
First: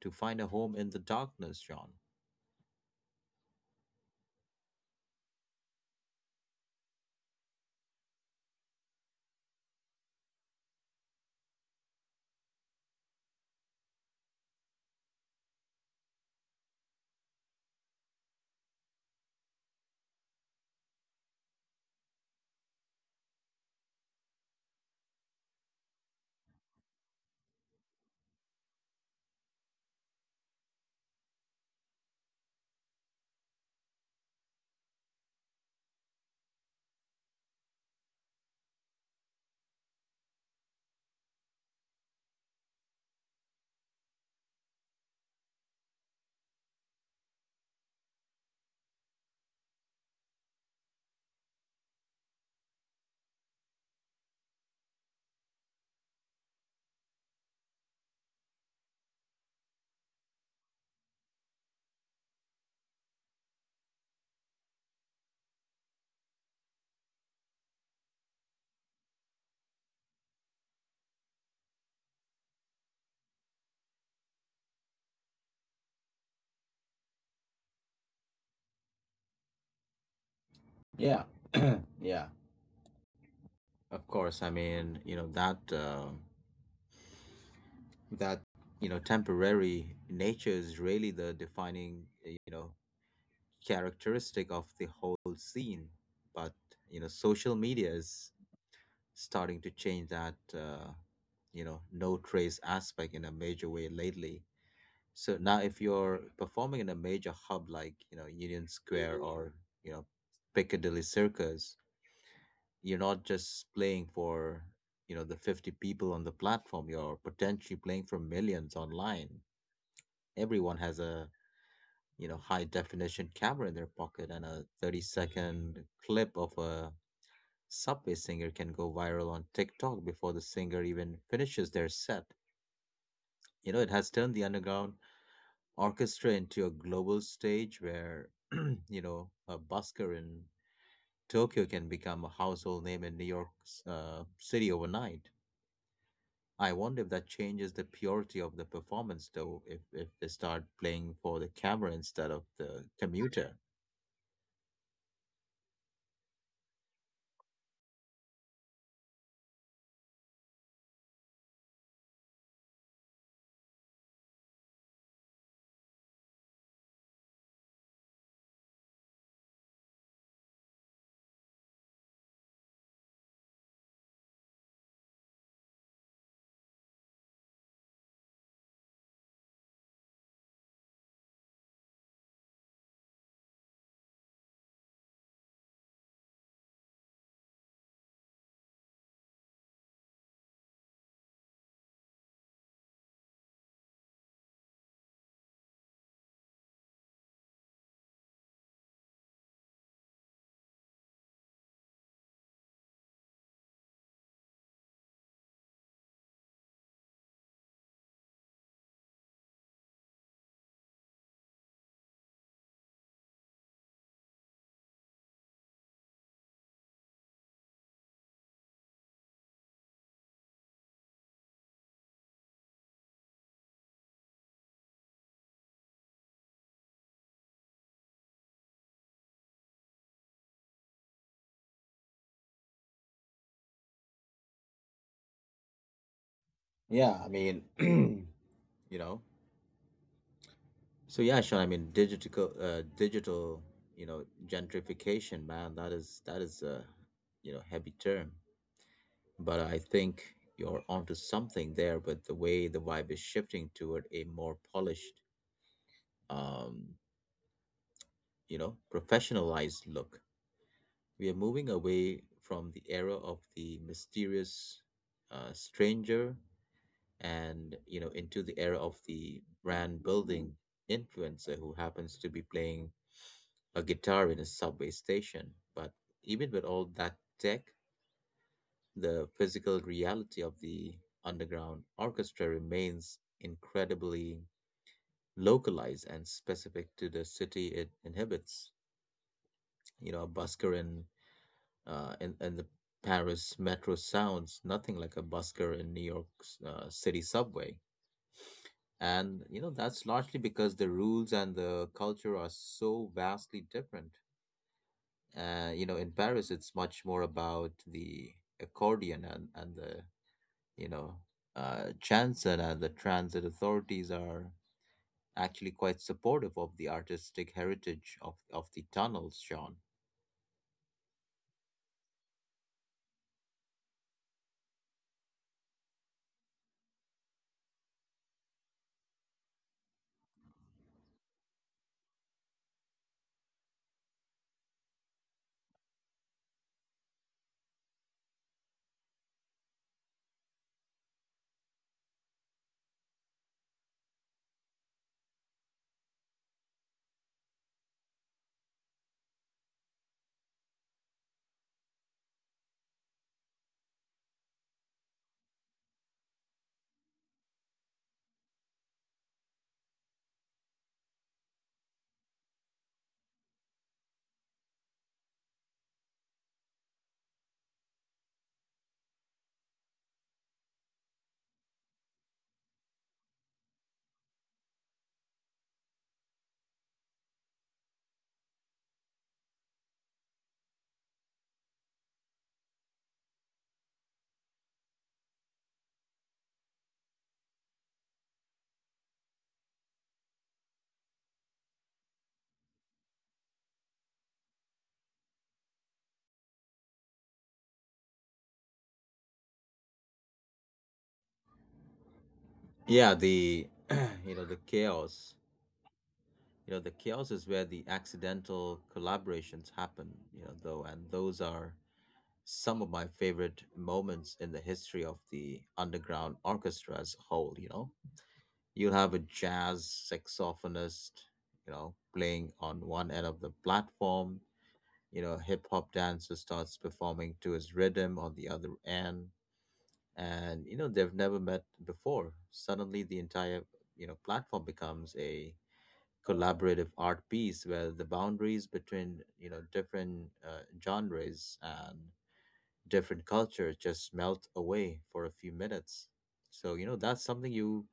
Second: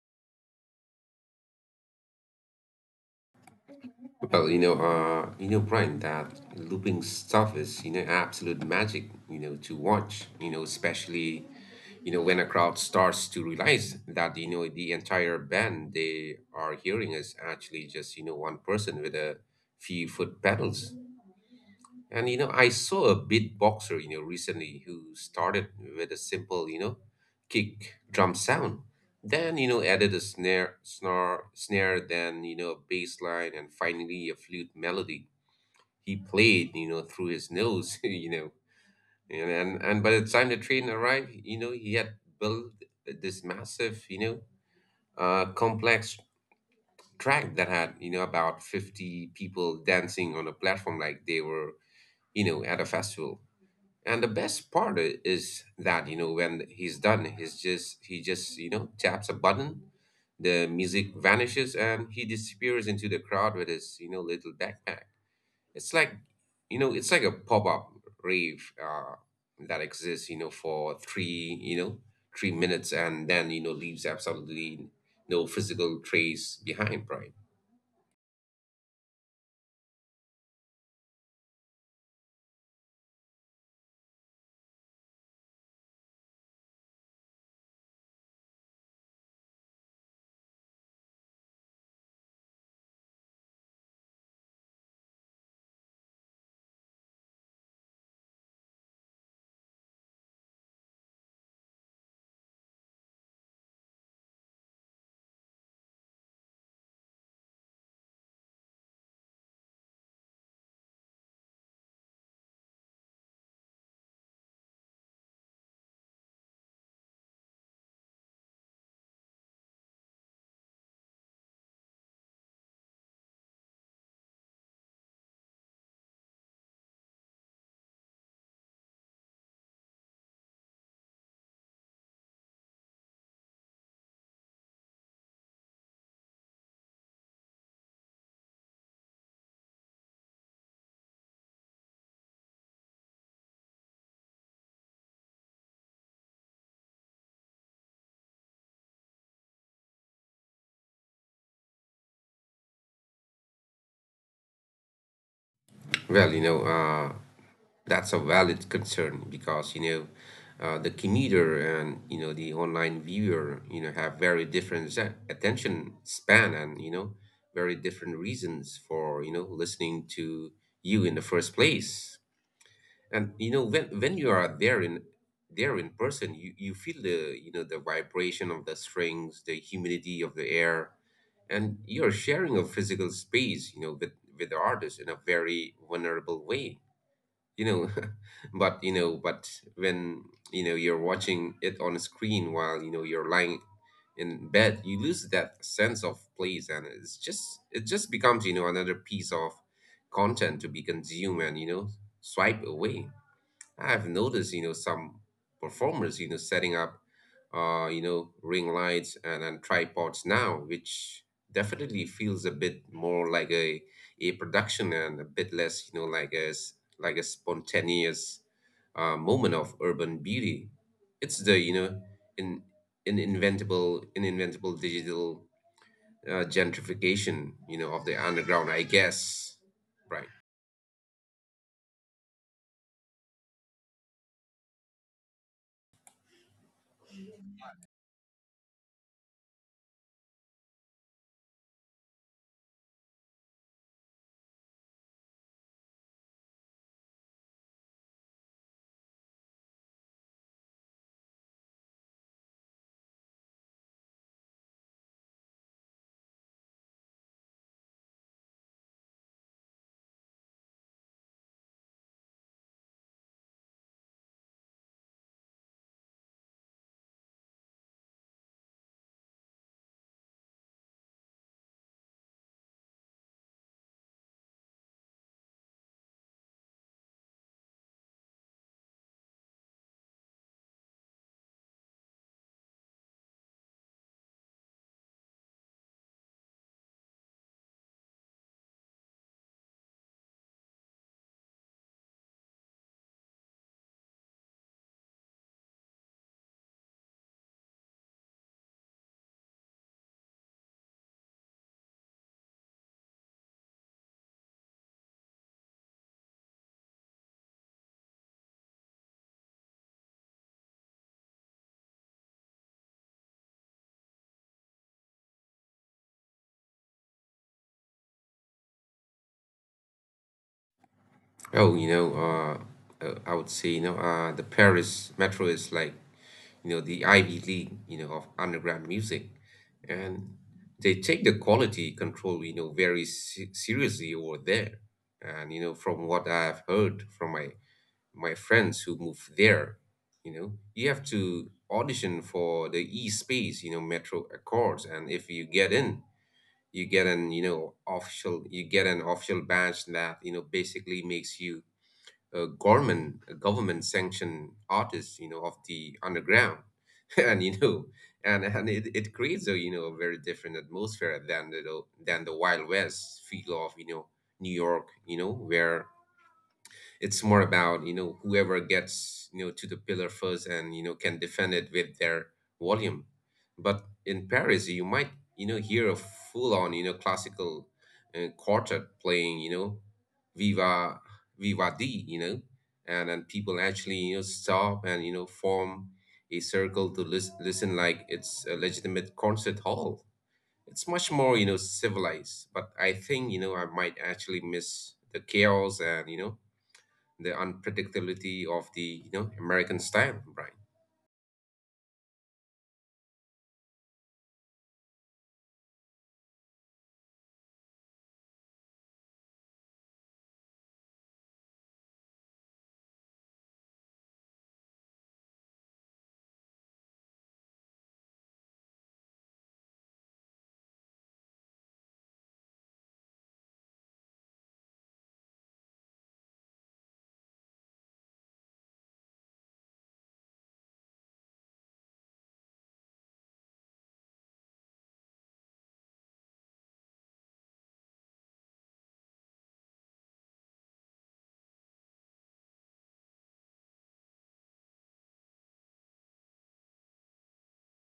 A: to find a home in the darkness, John.
B: Well, you know, uh, you know, Brian, that looping stuff is, you know, absolute magic, you know, to watch, you know, especially, you know, when a crowd starts to realize that, you know, the entire band they are hearing is actually just, you know, one person with a few foot pedals. And, you know, I saw a beatboxer, you know, recently, who started with a simple, you know, kick drum sound. Then, you know, added a snare, snare, snare, then, you know, a bass line, and finally a flute melody he played, you know, through his nose. you know. And, and and by the time the train arrived, you know, he had built this massive, you know, uh, complex track that had, you know, about fifty people dancing on a platform like they were, you know, at a festival. And the best part i- is that, you know, when he's done, he's just he just, you know, taps a button, the music vanishes, and he disappears into the crowd with his, you know, little backpack. It's like, you know, it's like a pop-up rave uh, that exists, you know, for three, you know, three minutes, and then, you know, leaves absolutely no physical trace behind, right?
A: Yeah, yeah, of course, I mean, you know, that. Uh, that you know temporary nature is really the defining eh, you know characteristic of the whole scene. But you know social media is starting to change that uh, you know no trace aspect in a major way lately. So now if you're performing in a major hub like you know Union Square or you know Piccadilly Circus, you're not just playing for you know the fifty people on the platform, you're potentially playing for millions online. Everyone has a you know high definition camera in their pocket, and a thirty second clip of a subway singer can go viral on TikTok before the singer even finishes their set. You know, it has turned the underground orchestra into a global stage where you know a busker in Tokyo can become a household name in New York's uh, city overnight. I wonder if that changes the purity of the performance, though, if, if they start playing for the camera instead of the commuter.
B: Well, you know, uh, that's a valid concern, because you know uh, the commuter and you know the online viewer you know have very different ze- attention span, and you know very different reasons for you know listening to you in the first place. And you know when when you are there in there in person, you you feel the you know the vibration of the strings, the humidity of the air, and you're sharing a physical space you know with with the artist in a very vulnerable way. you know but you know but when you know you're watching it on a screen while you know you're lying in bed, you lose that sense of place, and it's just it just becomes you know another piece of content to be consumed and you know swipe away. I've noticed, you know, some performers, you know, setting up, uh, you know, ring lights and, and tripods now, which definitely feels a bit more like a a production and a bit less, you know, like a s- like a spontaneous uh, moment of urban beauty. It's the you know, in in inventable in inventable digital uh, gentrification, you know, of the underground, I guess, right?
A: Yeah, I mean, you know, so yeah, Sean, I mean, digital, uh, digital, you know, gentrification, man, that is that is a, you know, heavy term, but I think you're onto something there. But the way the vibe is shifting toward a more polished, um, you know, professionalized look, we are moving away from the era of the mysterious uh, stranger, and you know into the era of the brand building influencer who happens to be playing a guitar in a subway station. But even with all that tech, the physical reality of the underground orchestra remains incredibly localized and specific to the city it inhabits. You know a busker in uh, in, in the Paris metro sounds nothing like a busker in New York's uh, city subway. And, you know, that's largely because the rules and the culture are so vastly different. Uh, you know, in Paris, it's much more about the accordion and, and the, you know, uh, chanson, and the transit authorities are actually quite supportive of the artistic heritage of, of the tunnels, Sean.
B: Oh, you know, uh, uh, I would say, you know, uh, the Paris Metro is like, you know, the Ivy League, you know, of underground music, and they take the quality control, you know, very se- seriously over there. And you know, from what I've heard from my my friends who moved there, you know, you have to audition for the E Space, you know, Metro Accords, and if you get in, you get an, you know, official, you get an official badge that, you know, basically makes you uh, government government sanctioned artists you know of the underground. and you know and and it, it creates a you know a very different atmosphere than the than the wild west feel of you know New York, you know where it's more about you know whoever gets you know to the pillar first and you know can defend it with their volume. But in Paris you might you know hear a full on you know classical uh, quartet playing you know viva viva di you know and and people actually you know stop and you know form a circle to lis- listen, like it's a legitimate concert hall. It's much more you know civilized, but I think you know I might actually miss the chaos and you know the unpredictability of the you know American style, Brian.
A: Yeah, the, you know, the chaos. You know, the chaos is where the accidental collaborations happen, you know, though, and those are some of my favorite moments in the history of the underground orchestra as a whole. You know you'll have a jazz saxophonist you know playing on one end of the platform, you know hip hop dancer starts performing to his rhythm on the other end, and you know they've never met before. Suddenly the entire you know platform becomes a collaborative art piece where the boundaries between you know different uh, genres and different culture just melt away for a few minutes. So, you know, that's something you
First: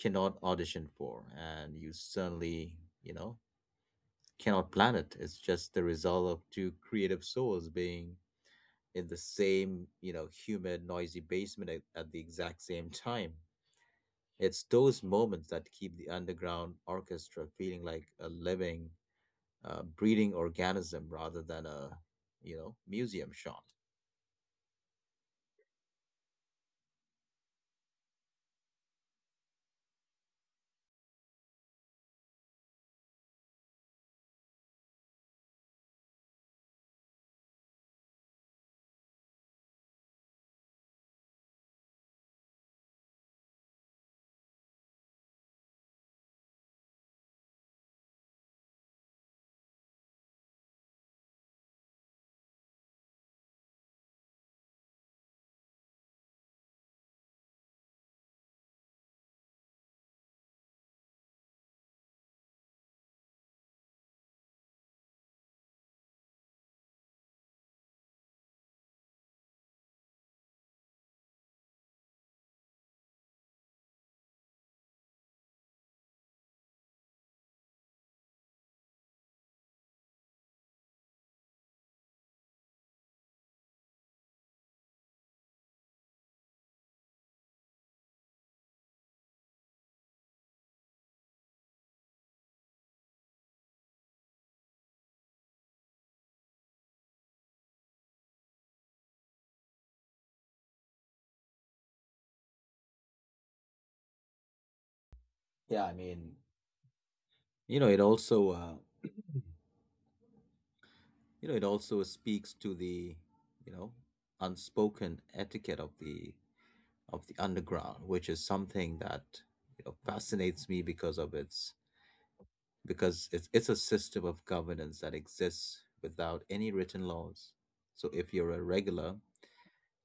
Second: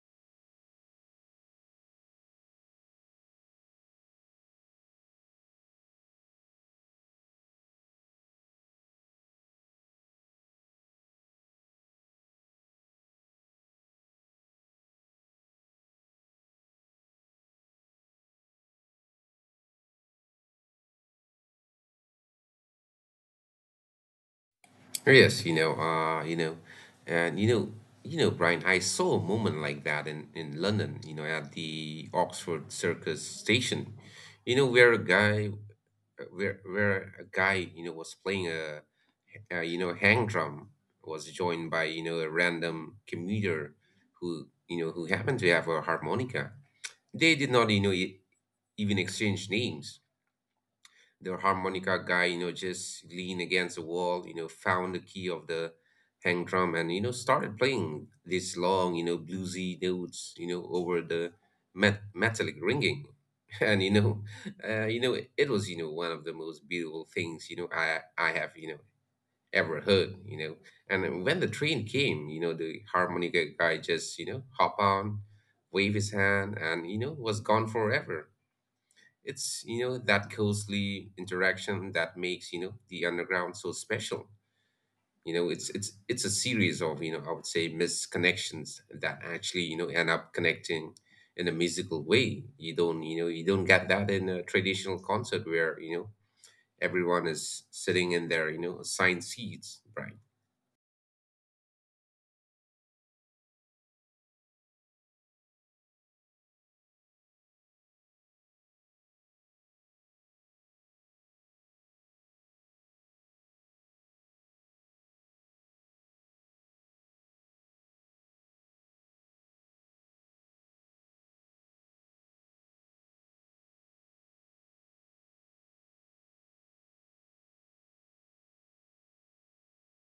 A: cannot audition for, and you certainly, you know, cannot plan it. It's just the result of two creative souls being in the same, you know, humid, noisy basement at, at the exact same time. It's those moments that keep the underground orchestra feeling like a living, uh, breeding organism rather than a you know museum shot.
B: Oh, yes. you know, uh, you know, and you know, you know, Brian, I saw a moment like that in in London, you know, at the Oxford Circus station, you know, where a guy, where where a guy, you know, was playing a, a you know hang drum, was joined by you know a random commuter who you know who happened to have a harmonica. They did not you know e- even exchange names. The harmonica guy, you know, just leaned against the wall, you know, found the key of the hang drum, and, you know, started playing these long, you know, bluesy notes, you know, over the met- metallic ringing. And, you know, uh, you know, it, it was, you know, one of the most beautiful things, you know, I, I have, you know, ever heard, you know. And when the train came, you know, the harmonica guy just, you know, hop on, wave his hand and, you know, was gone forever. It's, you know, that closely interaction that makes, you know, the underground so special. You know, it's it's it's a series of, you know, I would say misconnections that actually, you know, end up connecting in a musical way. You don't, you know, you don't get that in a traditional concert where, you know, everyone is sitting in their, you know, assigned seats, right?
A: Yeah, I mean, you know, it also uh, you know, it also speaks to the you know unspoken etiquette of the of the underground, which is something that you know fascinates me because of its because it's it's a system of governance that exists without any written laws. So if you're a regular,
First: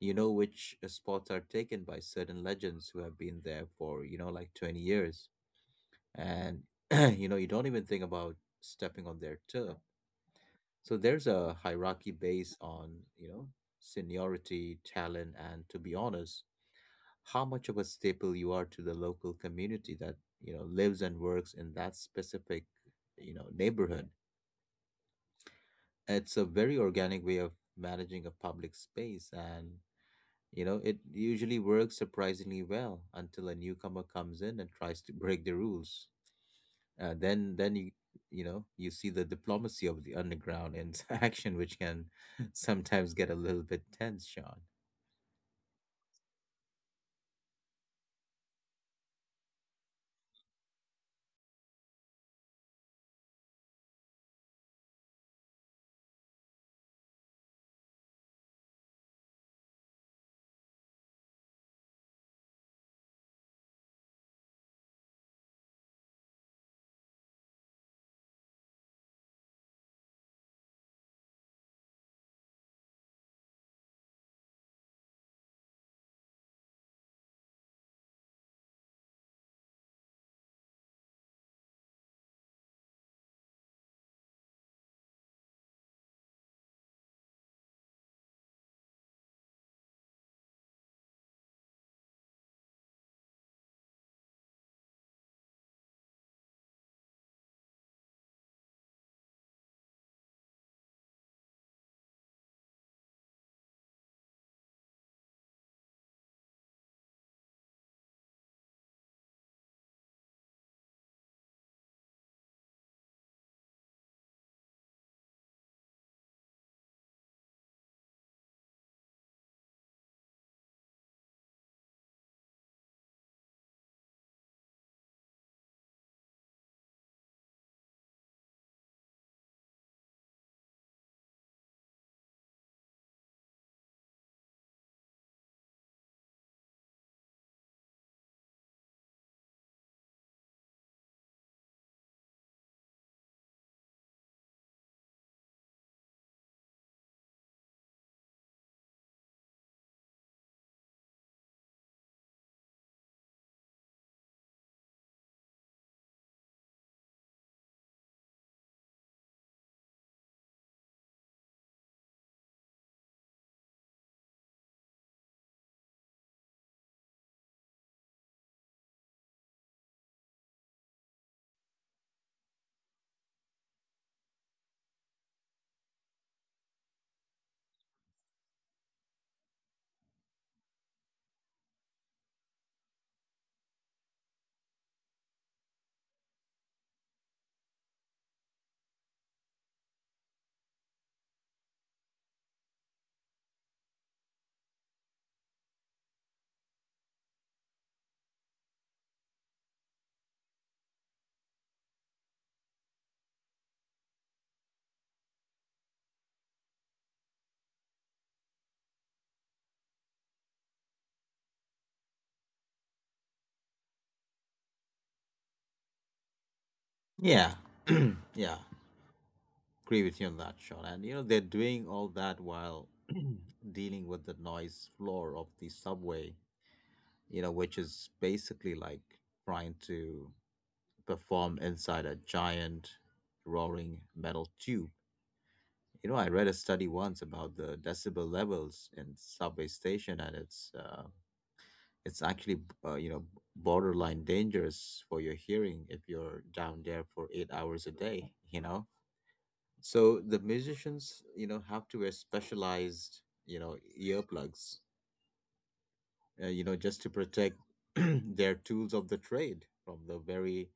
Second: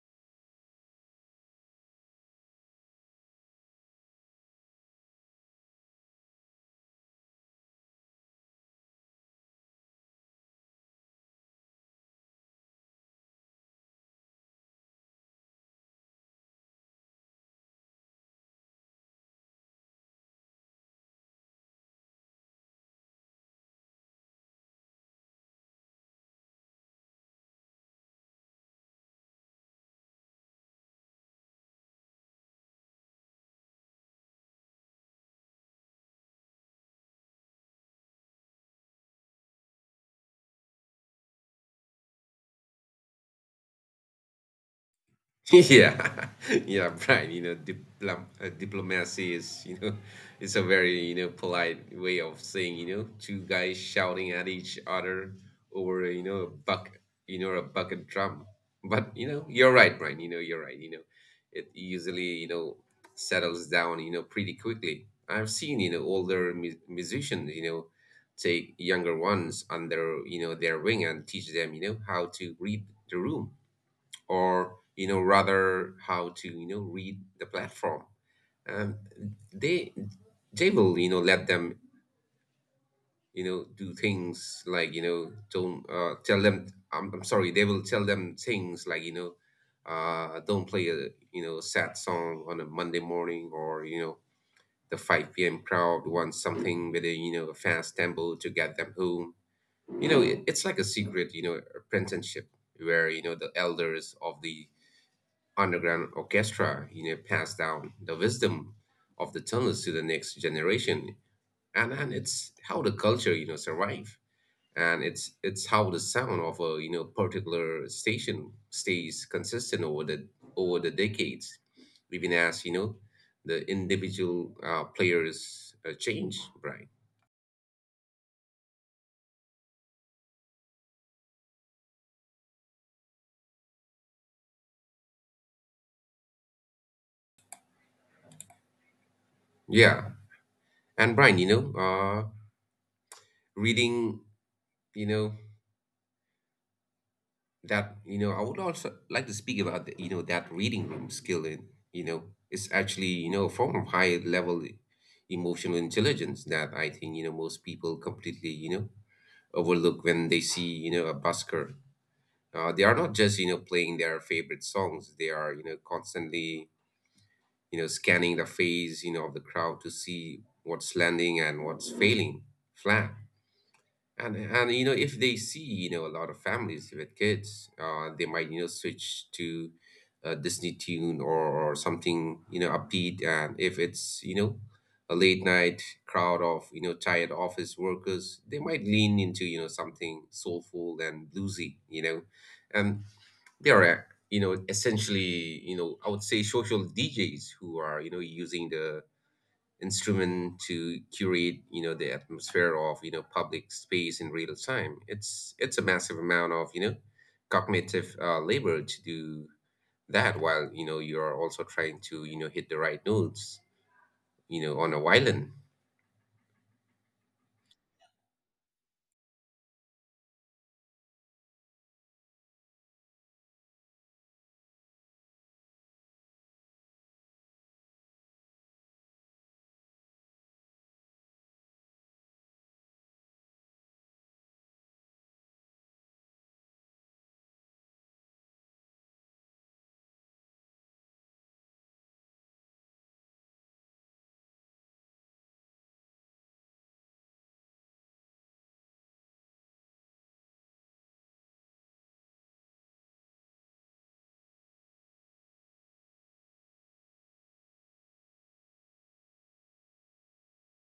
A: you know which spots are taken by certain legends who have been there for you know like twenty years. And you know you don't even think about stepping on their turf. So there's a hierarchy based on, you know, seniority, talent, and to be honest, how much of a staple you are to the local community that, you know, lives and works in that specific, you know, neighborhood. It's a very organic way of managing a public space, and you know, it usually works surprisingly well until a newcomer comes in and tries to break the rules. uh, then then you you know you see the diplomacy of the underground in action, which can sometimes get a little bit tense, Sean.
B: Yeah, yeah, Brian. You know, diplom uh, diplomacy is, you know, it's a very you know polite way of saying you know two guys shouting at each other over you know a buck you know a bucket drum. But you know, you're right, Brian. You know, you're right. You know, it usually you know settles down you know pretty quickly. I've seen you know older mu musicians you know take younger ones under you know their wing and teach them you know how to read the room, or you know rather how to you know read the platform. Um, they they will you know let them you know do things like you know don't, uh, tell them, I'm, I'm sorry, they will tell them things like, you know uh, don't play a you know sad song on a Monday morning, or you know the five p m p.m crowd wants something with a you know a fast tempo to get them home. You know it, it's like a secret you know apprenticeship where you know the elders of the underground orchestra, you know, passed down the wisdom of the tunnels to the next generation. And and it's how the culture you know survive, and it's it's how the sound of a you know particular station stays consistent over the over the decades, even as you know the individual uh, players uh, change, right? Yeah. And Brian, you know uh reading, you know that, you know I would also like to speak about the, you know that reading room skill in. you know it's actually you know a form of high level emotional intelligence that I think you know most people completely you know overlook when they see you know a busker. Uh, they are not just you know playing their favorite songs, they are you know constantly you know scanning the face you know of the crowd to see what's landing and what's failing flat. And and you know, if they see you know a lot of families with kids, uh, they might you know switch to a Disney tune, or, or something you know upbeat. And if it's you know a late night crowd of you know tired office workers, they might lean into you know something soulful and bluesy. You know, and they are, uh, you know essentially, you know I would say, social D Js who are you know using the instrument to curate you know the atmosphere of you know public space in real time. It's it's a massive amount of you know cognitive uh, labor to do that while you know you are also trying to you know hit the right notes you know on a violin.
A: Yeah, yeah, agree with you on that, Sean. And you know they're doing all that while dealing with the noise floor of the subway, you know, which is basically like trying to perform inside a giant roaring metal tube. You know, I read a study once about the decibel levels in subway station, and it's uh, it's actually uh, you know borderline dangerous for your hearing if you're down there for eight hours a day. You know, so the musicians you know have to wear specialized you know earplugs, uh, you know, just to protect their tools of the trade from the very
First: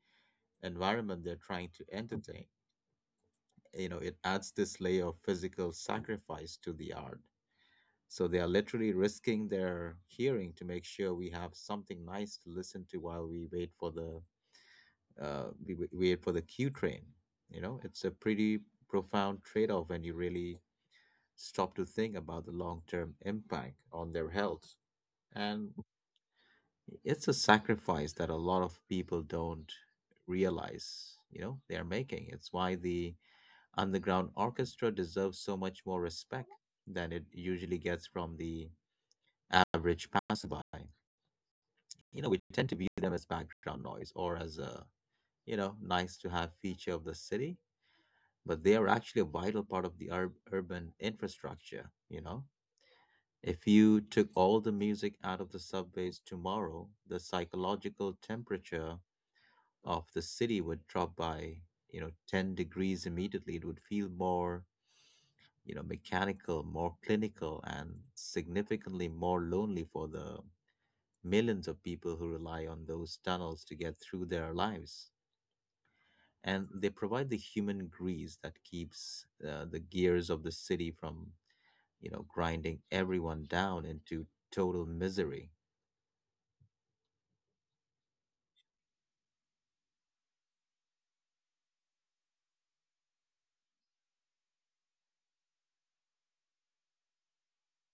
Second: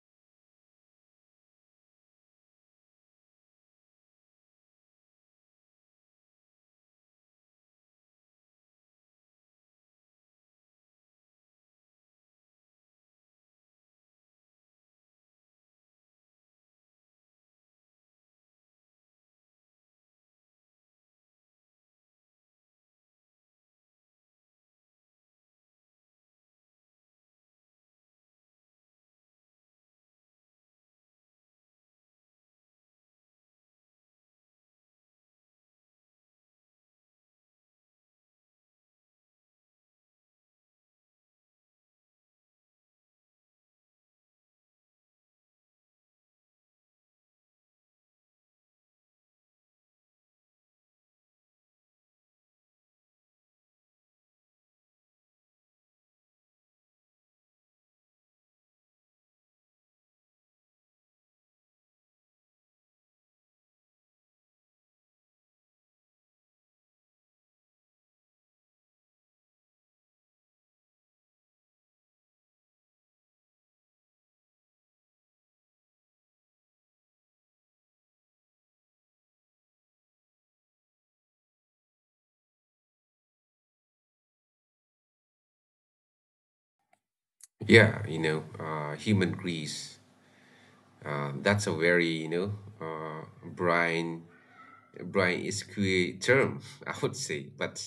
A: environment they're trying to entertain. You know, it adds this layer of physical sacrifice to the art. So they are literally risking their hearing to make sure we have something nice to listen to while we wait for the uh, we we wait for the Q train. You know, it's a pretty profound trade-off when you really stop to think about the long-term impact on their health. And it's a sacrifice that a lot of people don't realize, you know, they are making. It's why the underground orchestra deserves so much more respect than it usually gets from the average passerby. You know, we tend to view them as background noise or as a, you know, nice to have feature of the city, but they are actually a vital part of the ur- urban infrastructure, you know? If you took all the music out of the subways tomorrow, the psychological temperature of the city would drop by, you know, ten degrees immediately. It would feel more you know, mechanical, more clinical, and significantly more lonely for the millions of people who rely on those tunnels to get through their lives. And they provide the human grease that keeps uh, the gears of the city from, you know, grinding everyone down into total misery.
B: Yeah, you know, uh, human grease. Uh, that's a very, you know, uh, Brian Brian Esquier term, I would say. But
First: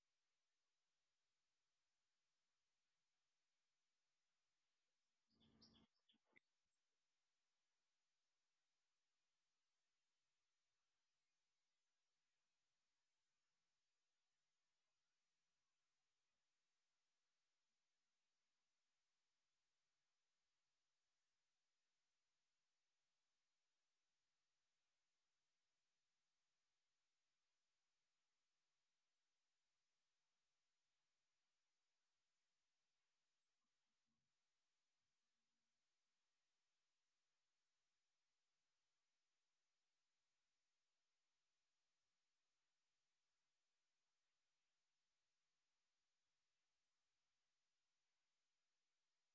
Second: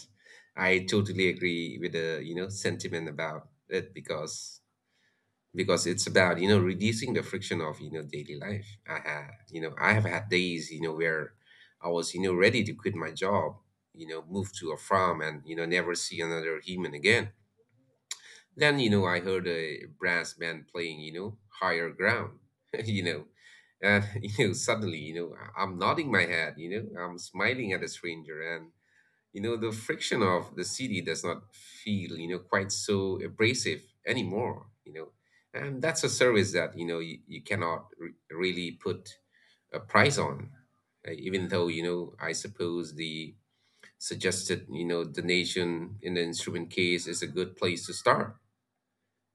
B: I totally agree with the, you know, sentiment about it, because because it's about you know reducing the friction of you know daily life. i had you know I have had days you know where I was you know ready to quit my job, you know move to a farm, and you know never see another human again. Then you know I heard a brass band playing, you know higher ground. you know and you know suddenly, you know I- i'm nodding my head, you know I'm smiling at a stranger, and you know the friction of the city does not feel you know quite so abrasive anymore you know and that's a service that you know you, you cannot re- really put a price on. Uh, even though you know I suppose the suggested you know donation in the instrument case is a good place to start.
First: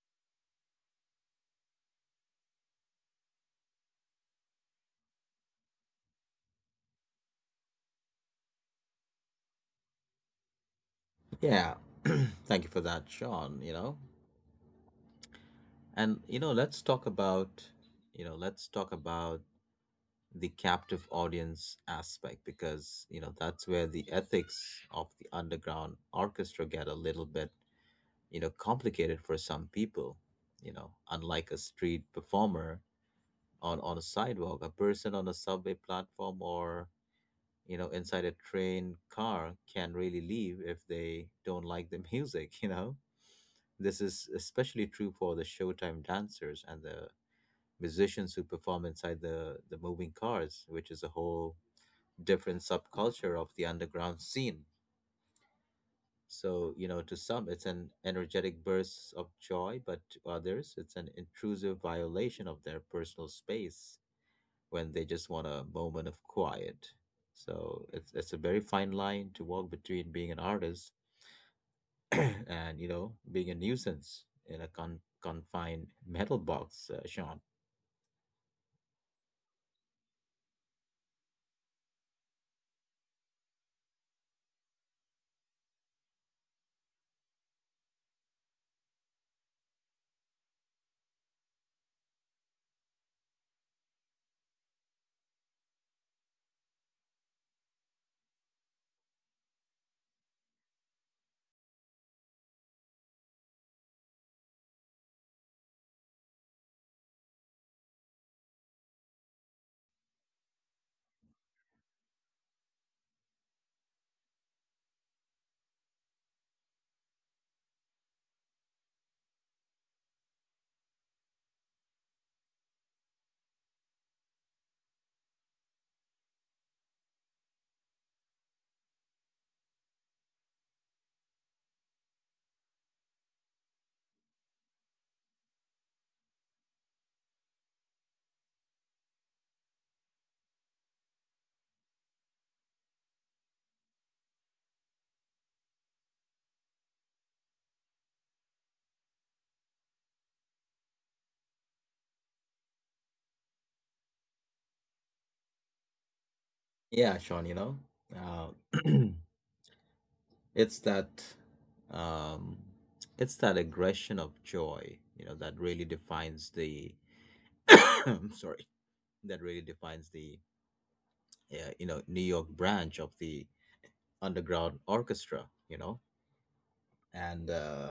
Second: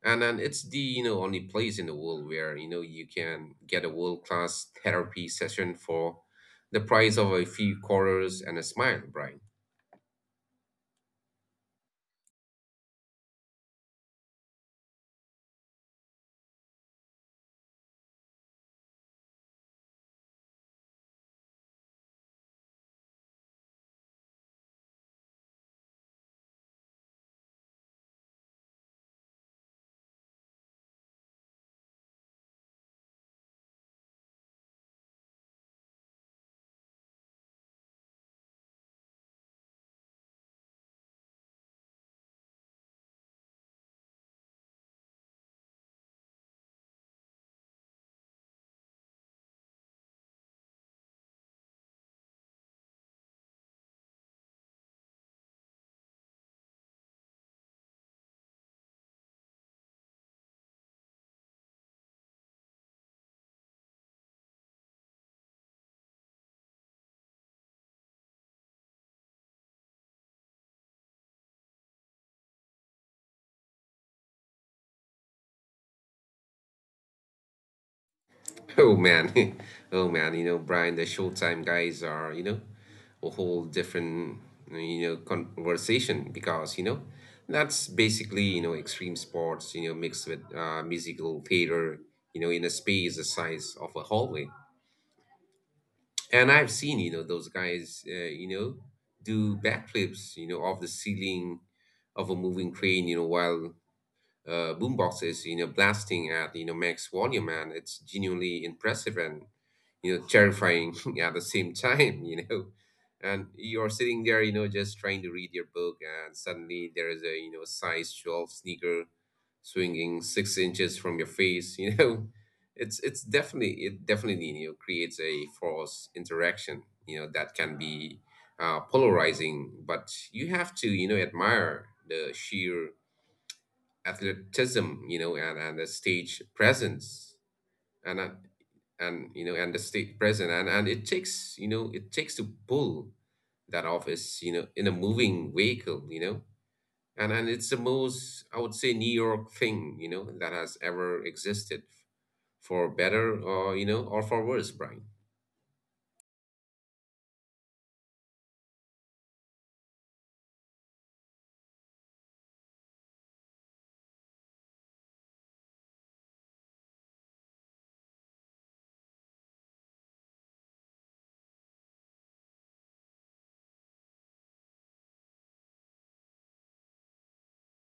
B: And then it's the you know only place in the world where you know you can get a world class therapy session for the price of a few quarters and a smile, Brian.
A: Yeah, thank you for that, Sean. You know, and you know, let's talk about, you know, let's talk about the captive audience aspect because, you know, that's where the ethics of the underground orchestra get a little bit, you know, complicated for some people. You know, unlike a street performer on on a sidewalk, a person on a subway platform or, you know, inside a train car can really leave if they don't like the music, you know? This is especially true for the showtime dancers and the musicians who perform inside the, the moving cars, which is a whole different subculture of the underground scene. So, you know, to some, it's an energetic burst of joy, but to others, it's an intrusive violation of their personal space when they just want a moment of quiet. So it's, it's a very fine line to walk between being an artist and, you know, being a nuisance in a con- confined metal box, uh, Sean.
B: Oh man, oh man, you know, Brian, the Showtime guys are, you know, a whole different, you know, conversation, because, you know, that's basically, you know, extreme sports, you know, mixed with, uh, musical theater, you know, in a space the size of a hallway. And I've seen, you know, those guys, uh, you know, do backflips, you know, off the ceiling of a moving train, you know, while, uh, boomboxes, you know, blasting at you know max volume, and it's genuinely impressive and you know terrifying at the same time. you know. And you're sitting there, you know, just trying to read your book, and suddenly there is a, you know size twelve sneaker swinging six inches from your face, you know. It's it's definitely it definitely you know creates a false interaction, you know, that can be, uh, polarizing, but you have to, you know admire the sheer athleticism, you know, and, and the stage presence, and uh, and you know, and the stage presence, and and it takes, you know, it takes to pull that off is, you know in a moving vehicle, you know, and and it's the most, I would say, New York thing, you know, that has ever existed, for better or you know or for worse, Brian.
A: Yeah, Sean, you know. Uh, It's that um it's that aggression of joy, you know, that really defines the I'm sorry, that really defines the uh, you know, New York branch of the underground orchestra, you know. And uh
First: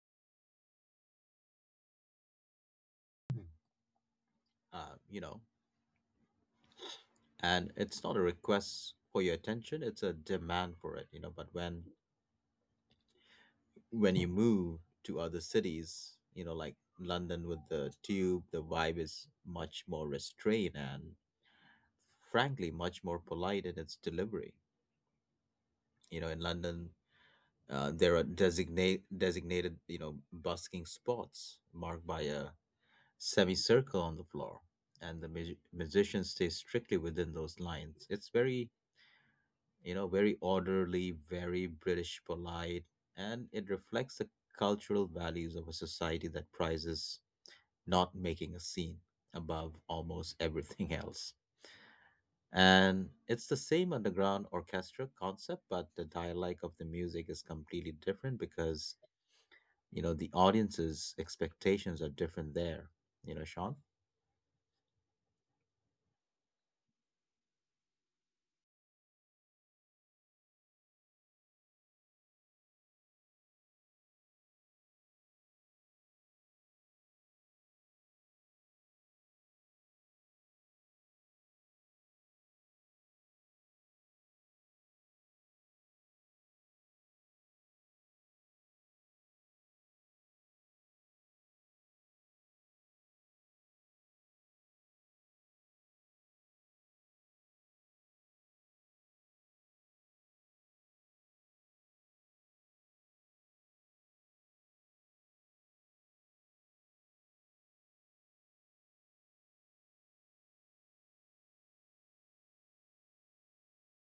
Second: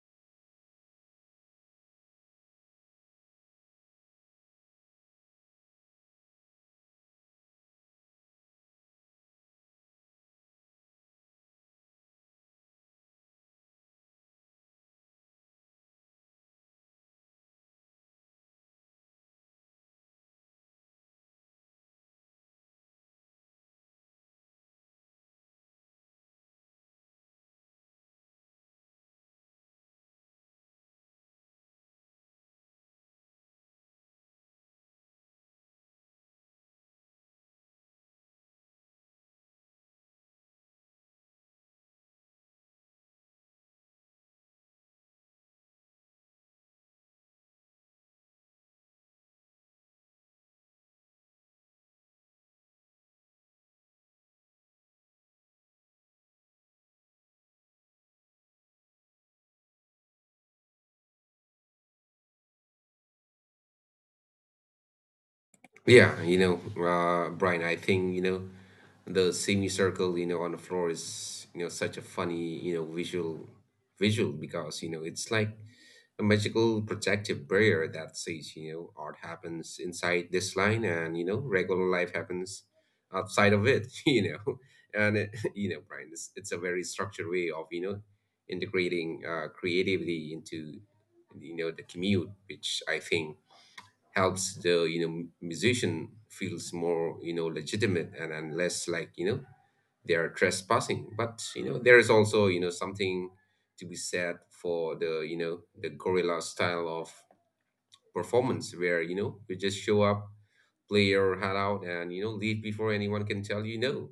A: uh, you know, and it's not a request for your attention; it's a demand for it, you know. But when when you move to other cities, you know, like London with the tube, the vibe is much more restrained and frankly much more polite in its delivery. You know, in London, uh, there are designate designated you know busking spots marked by a semicircle on the floor, and the mu- musicians stay strictly within those lines. It's very you know very orderly, very British polite, and it reflects the cultural values of a society that prizes not making a scene above almost everything else. And it's the same underground orchestra concept, but the dialect of the music is completely different because, you know, the audience's expectations are different there. You know, Sean?
B: Yeah, you know, uh, Brian, I think, you know. The semicircle, you know, on the floor is, you know, such a funny, you know, visual visual because, you know, it's like a magical protective barrier that says, you know, art happens inside this line and, you know, regular life happens outside of it, you know. And, it, you know, Brian, it's, it's a very structured way of, you know, integrating, uh, creativity into, you know, the commute, which I think helps the you know musician feels more you know legitimate, and, and less like you know they are trespassing. But you know there is also you know something to be said for the you know the gorilla style of performance where you know you just show up, play your heart out, and you know leave before anyone can tell you no.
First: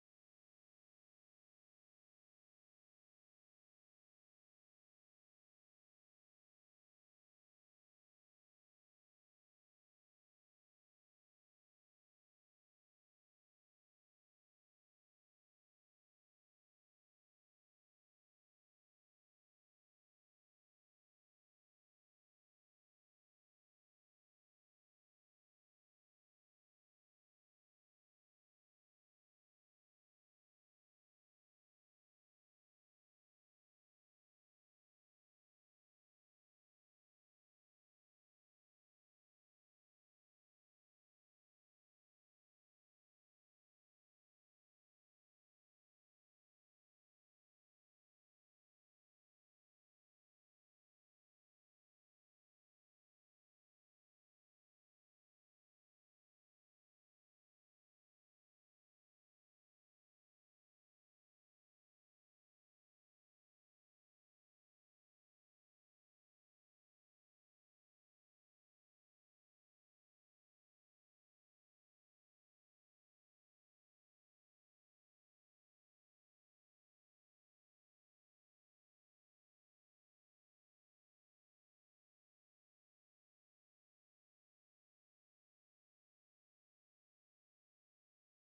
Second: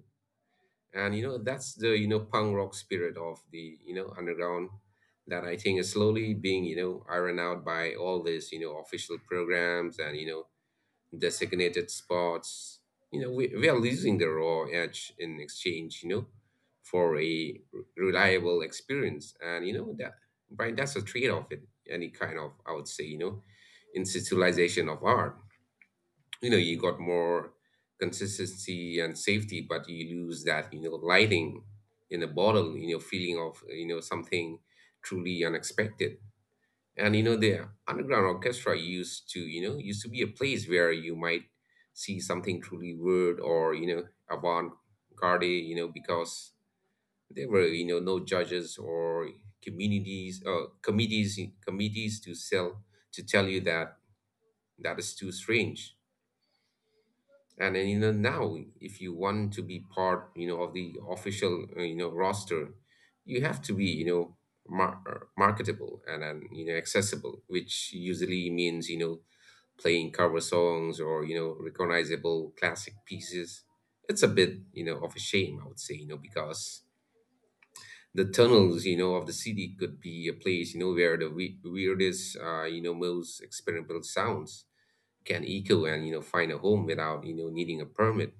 B: And you know that's the you know punk rock spirit of the you know underground that I think is slowly being you know ironed out by all this you know official programs and you know designated spots. You know, we, we are losing the raw edge in exchange, you know, for a r- reliable experience. And, you know, that, Brian, that's a trade off in any kind of, I would say, you know, institutionalization of art. You know, you got more consistency and safety, but you lose that, you know, lighting in a bottle, you know, feeling of, you know, something truly unexpected. And you know the underground orchestra, used to you know used to be a place where you might see something truly weird, or you know avant-garde, you know because there were you know no judges or communities uh, committees committees to sell to tell you that that is too strange. And then, you know now if you want to be part you know of the official, uh, you know roster, you have to be you know mar- marketable and, and you know accessible, which usually means you know playing cover songs or you know recognizable classic pieces. It's a bit you know of a shame, I would say, you know because the tunnels, you know of the city could be a place you know where the we- weirdest, uh, you know most experimental sounds can echo and you know find a home without you know needing a permit.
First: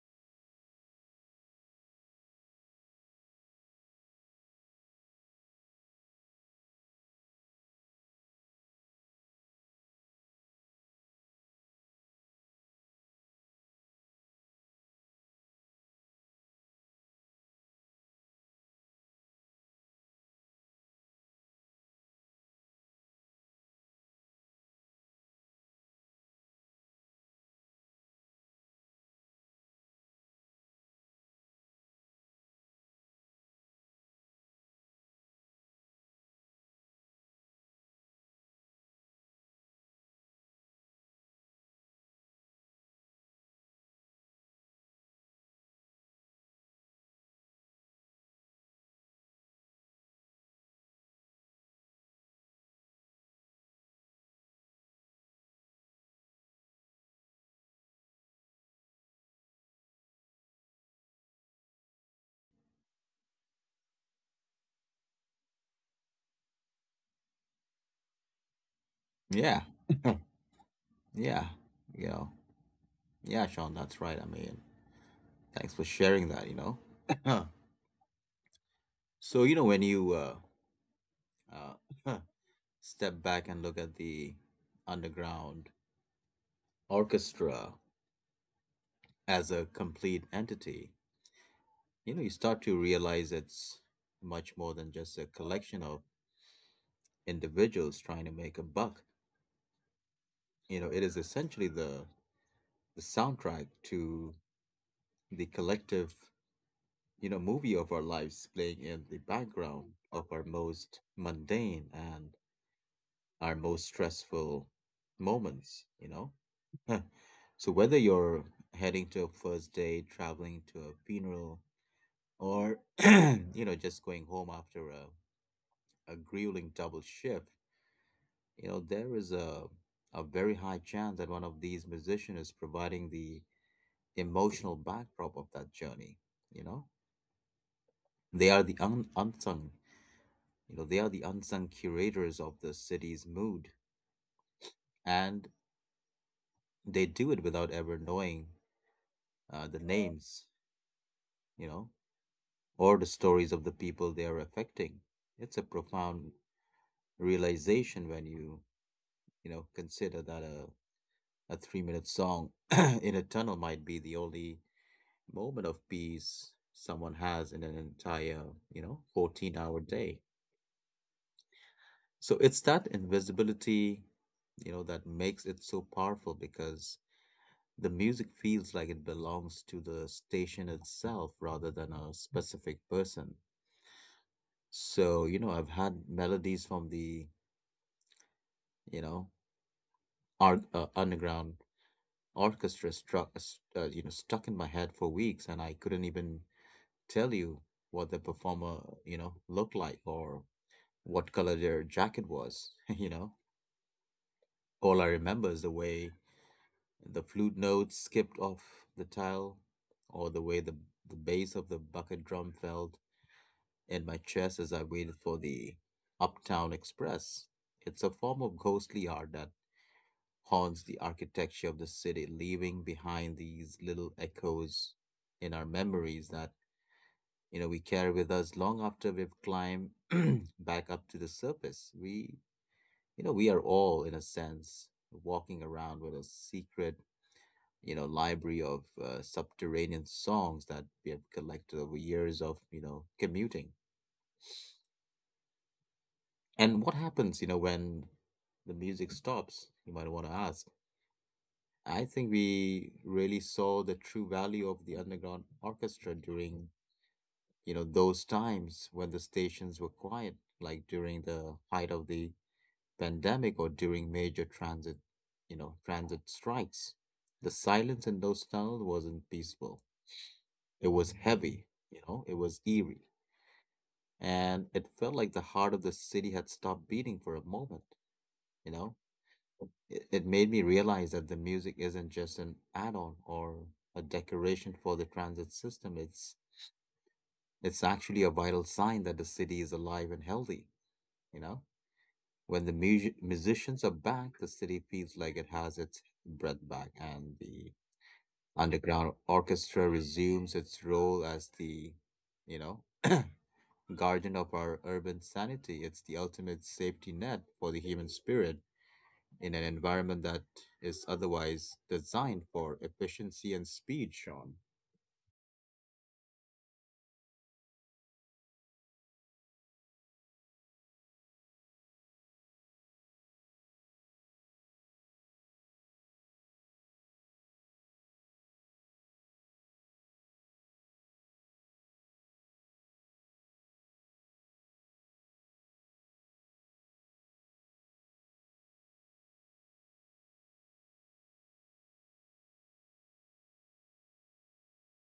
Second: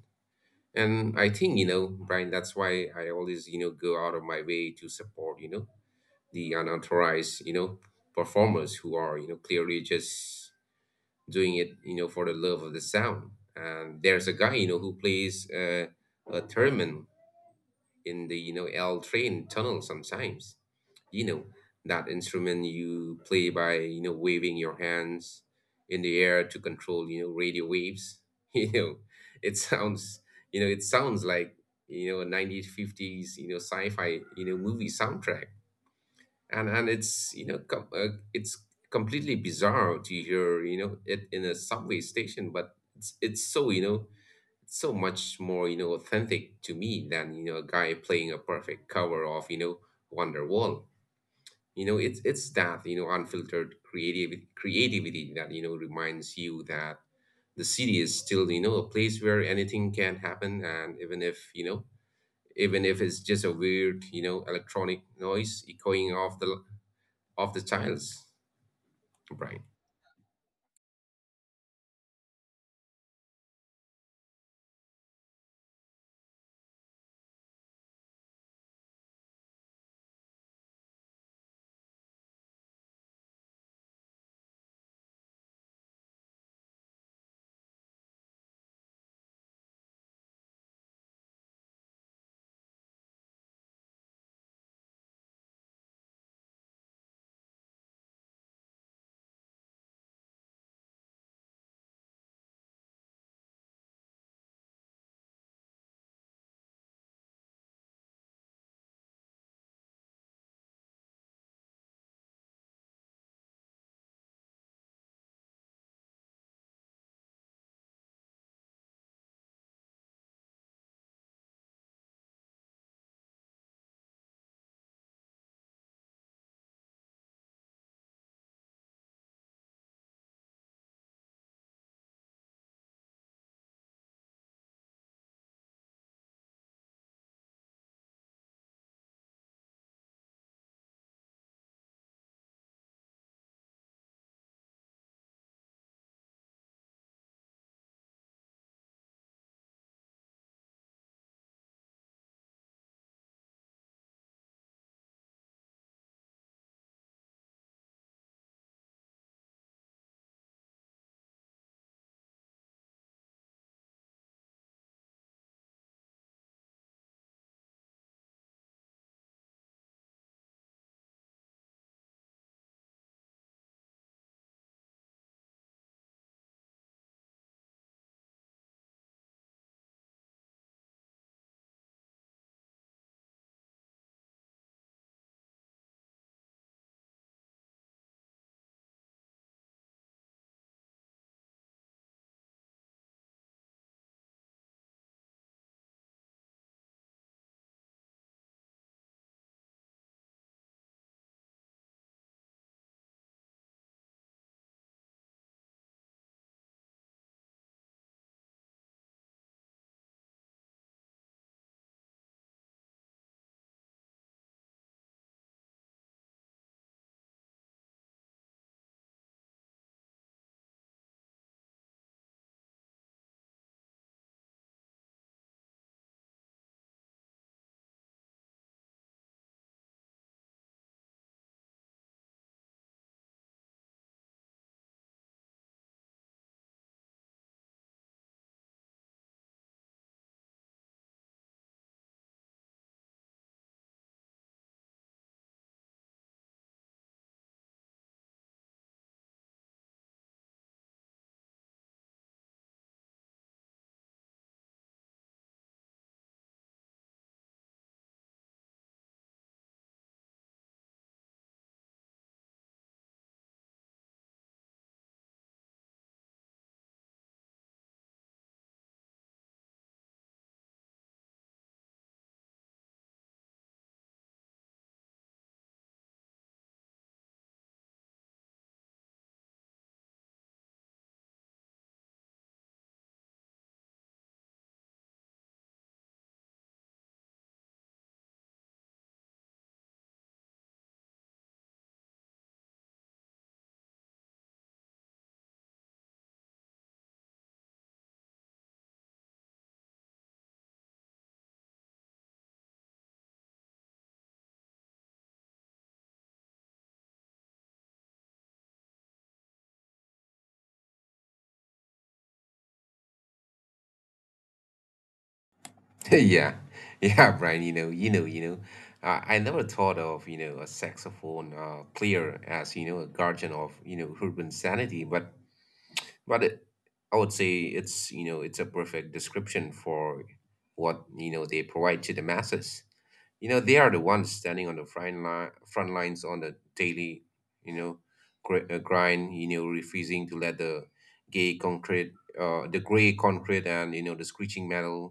B: And I think, you know Brian, that's why I always you know go out of my way to support you know the unauthorized you know performers who are you know clearly just doing it, you know, for the love of the sound. And there's a guy, you know, who plays, uh, a theremin in the, you know, L train tunnel sometimes. You know, that instrument you play by, you know, waving your hands in the air to control, you know, radio waves. You know, it sounds, you know, it sounds like, you know, a nineteen fifties, you know, sci-fi, you know, movie soundtrack. And and it's you know com- uh, it's completely bizarre to hear, you know it in a subway station. But it's it's so, you know it's so much more, you know authentic to me than, you know a guy playing a perfect cover of, you know Wonderwall. you know it's it's that you know unfiltered creativity creativity that, you know reminds you that the city is still, you know a place where anything can happen. And, even if you know even if it's just a weird, you know electronic noise echoing off the of the child's
A: Yeah.
B: brain.
A: Yeah. You know, yeah, Sean, that's right. I mean, thanks for sharing that, you know. So, you know, when you uh, uh, step back and look at the underground orchestra as a complete entity, you know, you start to realize it's much more than just a collection of individuals trying to make a buck. You know, it is essentially the the soundtrack to the collective, you know, movie of our lives playing in the background of our most mundane and our most stressful moments, you know. So whether you're heading to a first date, traveling to a funeral, or you know, just going home after a, a grueling double shift, you know, there is a a very high chance that one of these musicians is providing the emotional backdrop of that journey, you know. They are the un- unsung, you know, they are the unsung curators of the city's mood, and they do it without ever knowing uh, the names, you know, or the stories of the people they are affecting. It's a profound realization when you you know consider that a a three minute song in a tunnel might be the only moment of peace someone has in an entire, you know, fourteen hour day. So it's that invisibility, you know, that makes it so powerful because the music feels like it belongs to the station itself rather than a specific person. So, you know, I've had melodies from the, you know, arc, uh, underground orchestra struck, uh, you know, stuck in my head for weeks and I couldn't even tell you what the performer, you know, looked like or what color their jacket was, you know. All I remember is the way the flute notes skipped off the tile, or the way the, the bass of the bucket drum felt in my chest as I waited for the Uptown Express. It's a form of ghostly art that haunts the architecture of the city, leaving behind these little echoes in our memories that you know we carry with us long after we've climbed back up to the surface. We You know, we are all, in a sense, walking around with a secret, you know, library of uh, subterranean songs that we have collected over years of, you know, commuting. And what happens, you know, when the music stops, you might want to ask. I think we really saw the true value of the underground orchestra during, you know, those times when the stations were quiet, like during the height of the pandemic or during major transit, you know, transit strikes. The silence in those tunnels wasn't peaceful. It was heavy, you know, it was eerie. And it felt like the heart of the city had stopped beating for a moment, you know? It, it made me realize that the music isn't just an add-on or a decoration for the transit system. It's it's actually a vital sign that the city is alive and healthy, you know? When the mu- musicians are back, the city feels like it has its breath back, and the underground orchestra resumes its role as the, you know, guardian of our urban sanity. It's the ultimate safety net for the human spirit in an environment that is otherwise designed for efficiency and speed, Sean.
B: Yeah, yeah, Brian, you know, you know, you know, I, I never thought of, you know, a saxophone uh, player as, you know, a guardian of, you know, urban sanity, but but it, I would say it's, you know, it's a perfect description for what, you know, they provide to the masses. you know they are the ones standing on the front line front lines on the daily, you know gr- uh, grind, you know refusing to let the gay concrete uh, the gray concrete, and, you know the screeching metal,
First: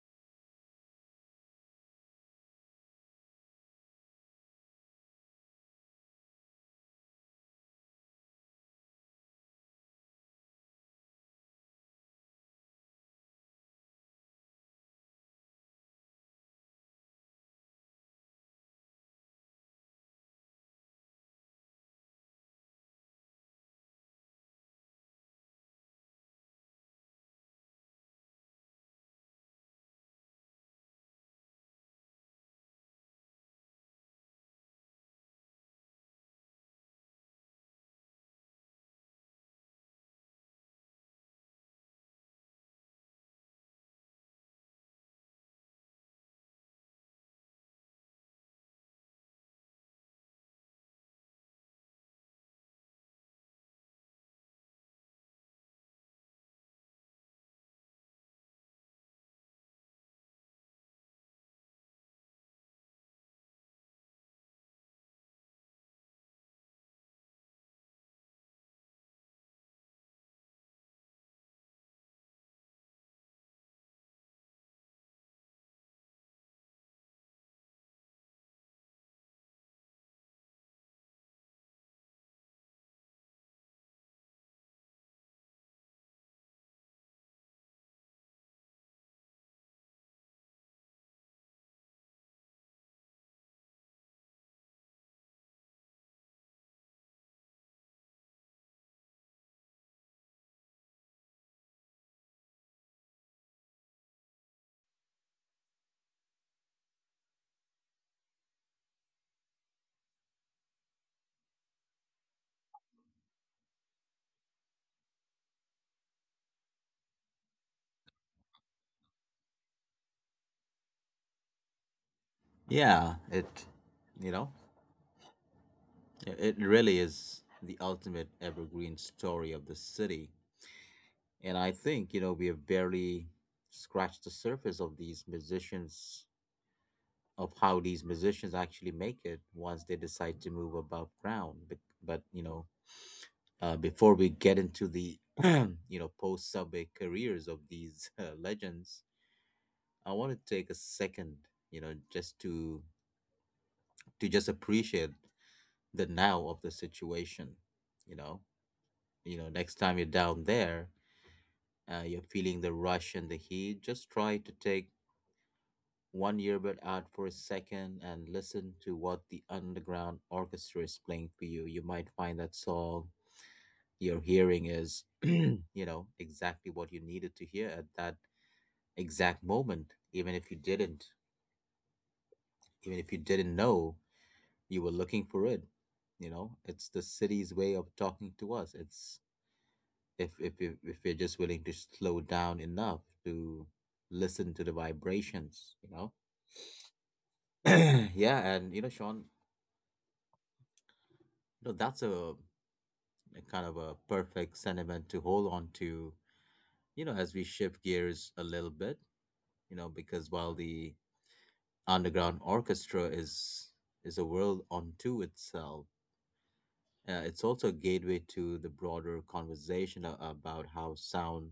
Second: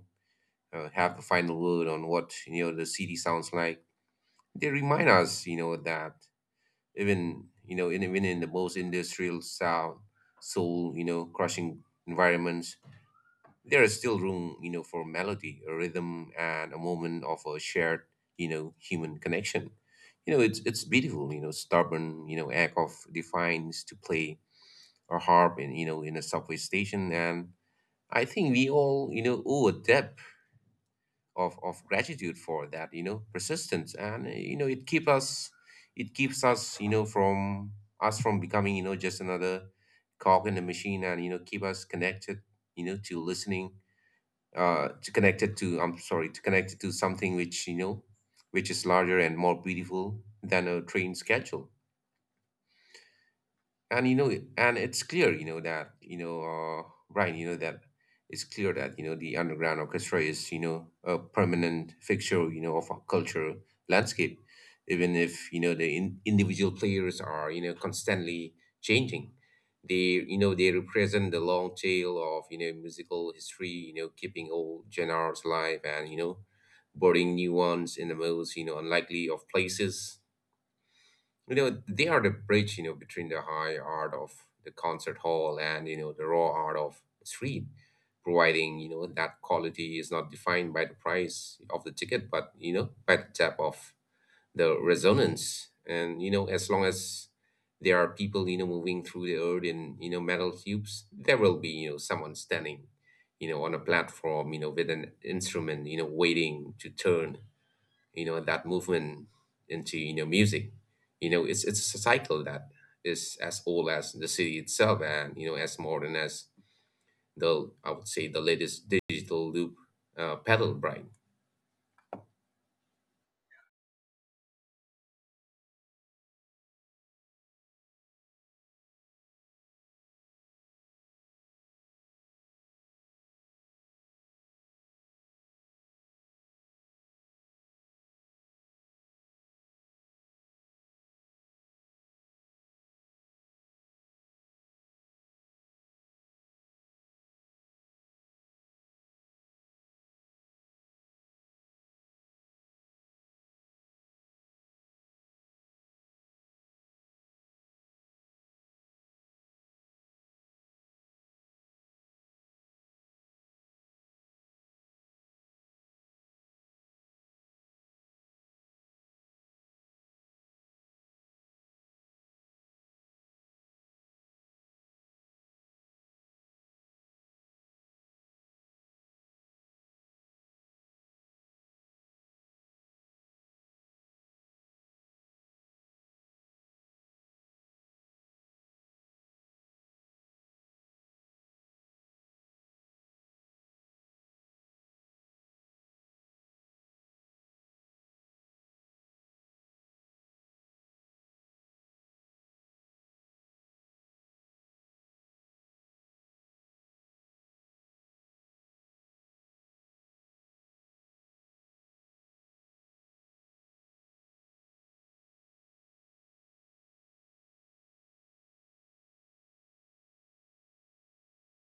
B: uh, have the final word on what, you know the city sounds like. They remind us, you know that even you know in, even in the most industrial, sound soul you know crushing environments, there is still room, you know, for melody, a rhythm, and a moment of a shared, you know, human connection. You know, it's it's beautiful, you know, stubborn, you know, act of defiance to play a harp in, you know, in a subway station, and I think we all, you know, owe a debt of of gratitude for that, you know, persistence, and, uh, you know, it keep us, it keeps us, you know, from us from becoming, you know, just another cog in the machine, and, you know, keep us connected, you know, to listening, uh, to connect it to, I'm sorry, to connect it to something, which you know which is larger and more beautiful than a train schedule. And, you know and it's clear, you know that you know uh, Brian, you know that it's clear that, you know the underground orchestra is, you know a permanent fixture, you know of our cultural landscape, even if, you know the in- individual players are, you know constantly changing. They you know they represent the long tail of, you know musical history, you know keeping old genres alive, and, you know boarding new ones in the most, you know unlikely of places. you know they are the bridge, you know between the high art of the concert hall, and, you know the raw art of the street, providing, you know that quality is not defined by the price of the ticket, but, you know by the depth of the resonance. And, you know as long as there are people, you know moving through the earth in, you know metal tubes, there will be, you know someone standing, you know on a platform, you know with an instrument, you know waiting to turn, you know that movement into, you know music. you know it's it's a cycle that is as old as the city itself, and, you know as modern as the i would say the latest digital loop, uh, pedal bright.
A: Yeah, it, you know, it it really is the ultimate evergreen story of the city. And I think, you know, we have barely scratched the surface of these musicians, of how these musicians actually make it once they decide to move above ground. But, but you know, uh, before we get into the, you know, post subway careers of these uh, legends, I want to take a second, you know, just to to just appreciate the now of the situation. You know, you know, next time you're down there, uh, you're feeling the rush and the heat. Just try to take one earbud out for a second and listen to what the underground orchestra is playing for you. You might find that song you're hearing is, you know, exactly what you needed to hear at that exact moment, even if you didn't, even if you didn't know you were looking for it. You know, it's the city's way of talking to us. It's if if you if you're just willing to slow down enough to listen to the vibrations, you know. Yeah, and you know, Sean, you know that's a a kind of a perfect sentiment to hold on to, you know, as we shift gears a little bit, you know, because while the underground orchestra is is a world unto itself, uh, it's also a gateway to the broader conversation a- about how sound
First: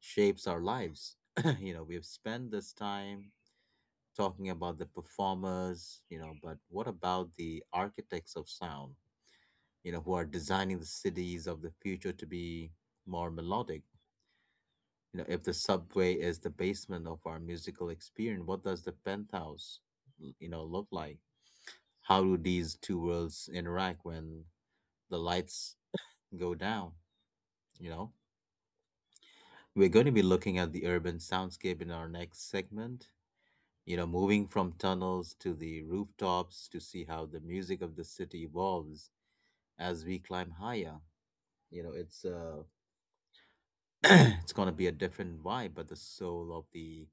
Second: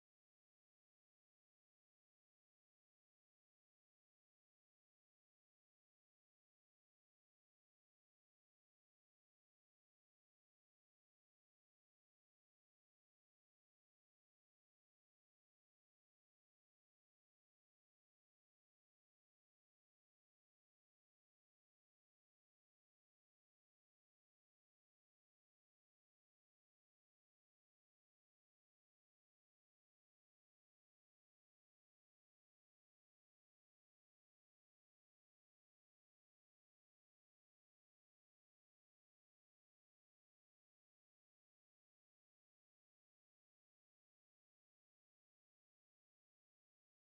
A: shapes our lives. You know, we've spent this time talking about the performers, you know, but what about the architects of sound, you know, who are designing the cities of the future to be more melodic? You know, if the subway is the basement of our musical experience, what does the penthouse, l- you know, look like? How do these two worlds interact when the lights go down? You know, we're going to be looking at the urban soundscape in our next segment. You know, moving from tunnels to the rooftops to see how the music of the city evolves as we climb higher. You know, it's uh, it's gonna be a different vibe, but the soul of the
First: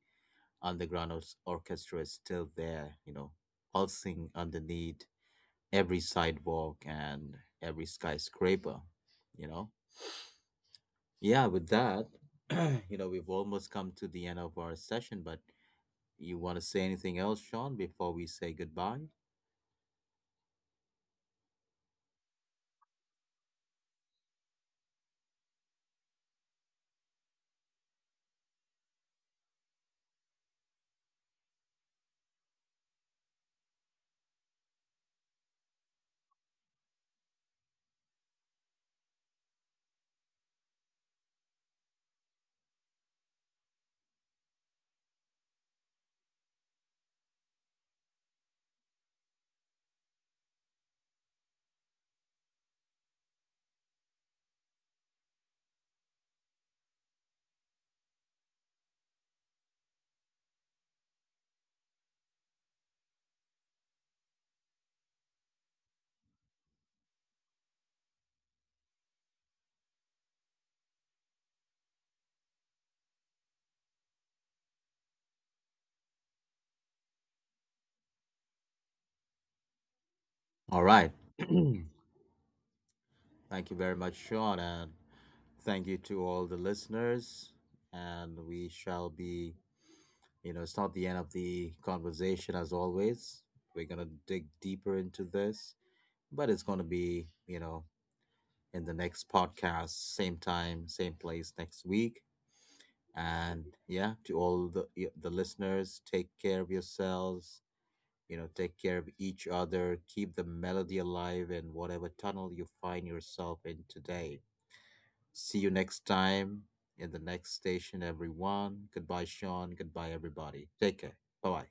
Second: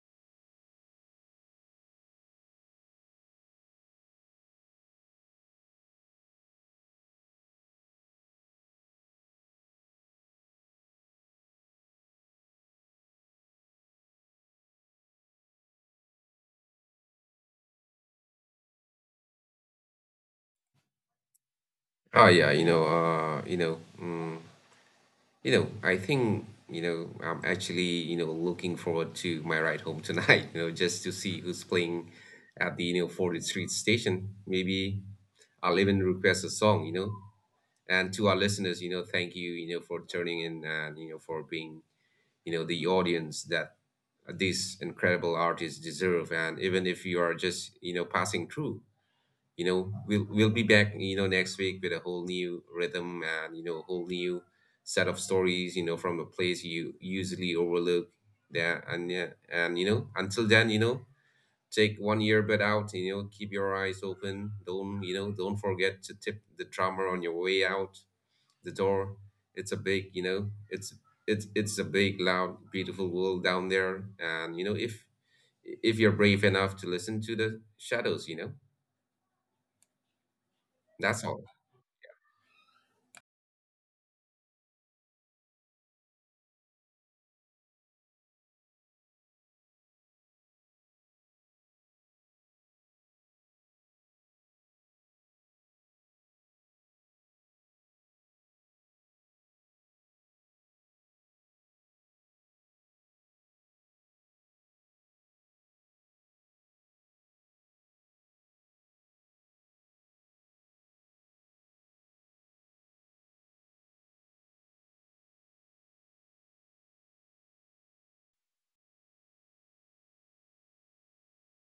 A: underground ors- orchestra is still there, you know, pulsing underneath every sidewalk and every skyscraper, you know? Yeah, with that, you know, we've almost come to the end of our session, but you want to say anything else, Sean, before we say goodbye?
B: Oh, yeah. you know uh you know mm, you know I think, you know I'm actually, you know looking forward to my ride home tonight. you know just to see who's playing at the, you know fortieth Street station. Maybe I'll even request a song. You know and to our listeners, you know thank you, you know for turning in, and, you know for being, you know the audience that these incredible artists deserve. And even if you are just, you know passing through, you know we'll we'll be back, you know next week with a whole new rhythm, and, you know a whole new set of stories, you know from a place you usually overlook there. And yeah, and, you know until then, you know take one earbud out, you know keep your eyes open. Don't you know Don't forget to tip the drummer on your way out the door. It's a big, you know, it's it's it's a big, loud, beautiful world down there. And, you know, if if you're brave enough to listen to the shadows, you know,
A: All right.
B: that's all.
A: Thank you very much, Sean, and thank you to all the listeners. And we shall be, you know, it's not the end of the conversation as always. We're going to dig deeper into this, but it's going to be, you know, in the next podcast, same time, same place next week. And yeah, to all the y- the listeners, take care of yourselves. You know, take care of each other. Keep the melody alive in whatever tunnel you find yourself in today. See you next time in the next station, everyone. Goodbye, Sean. Goodbye, everybody. Take care. Bye bye.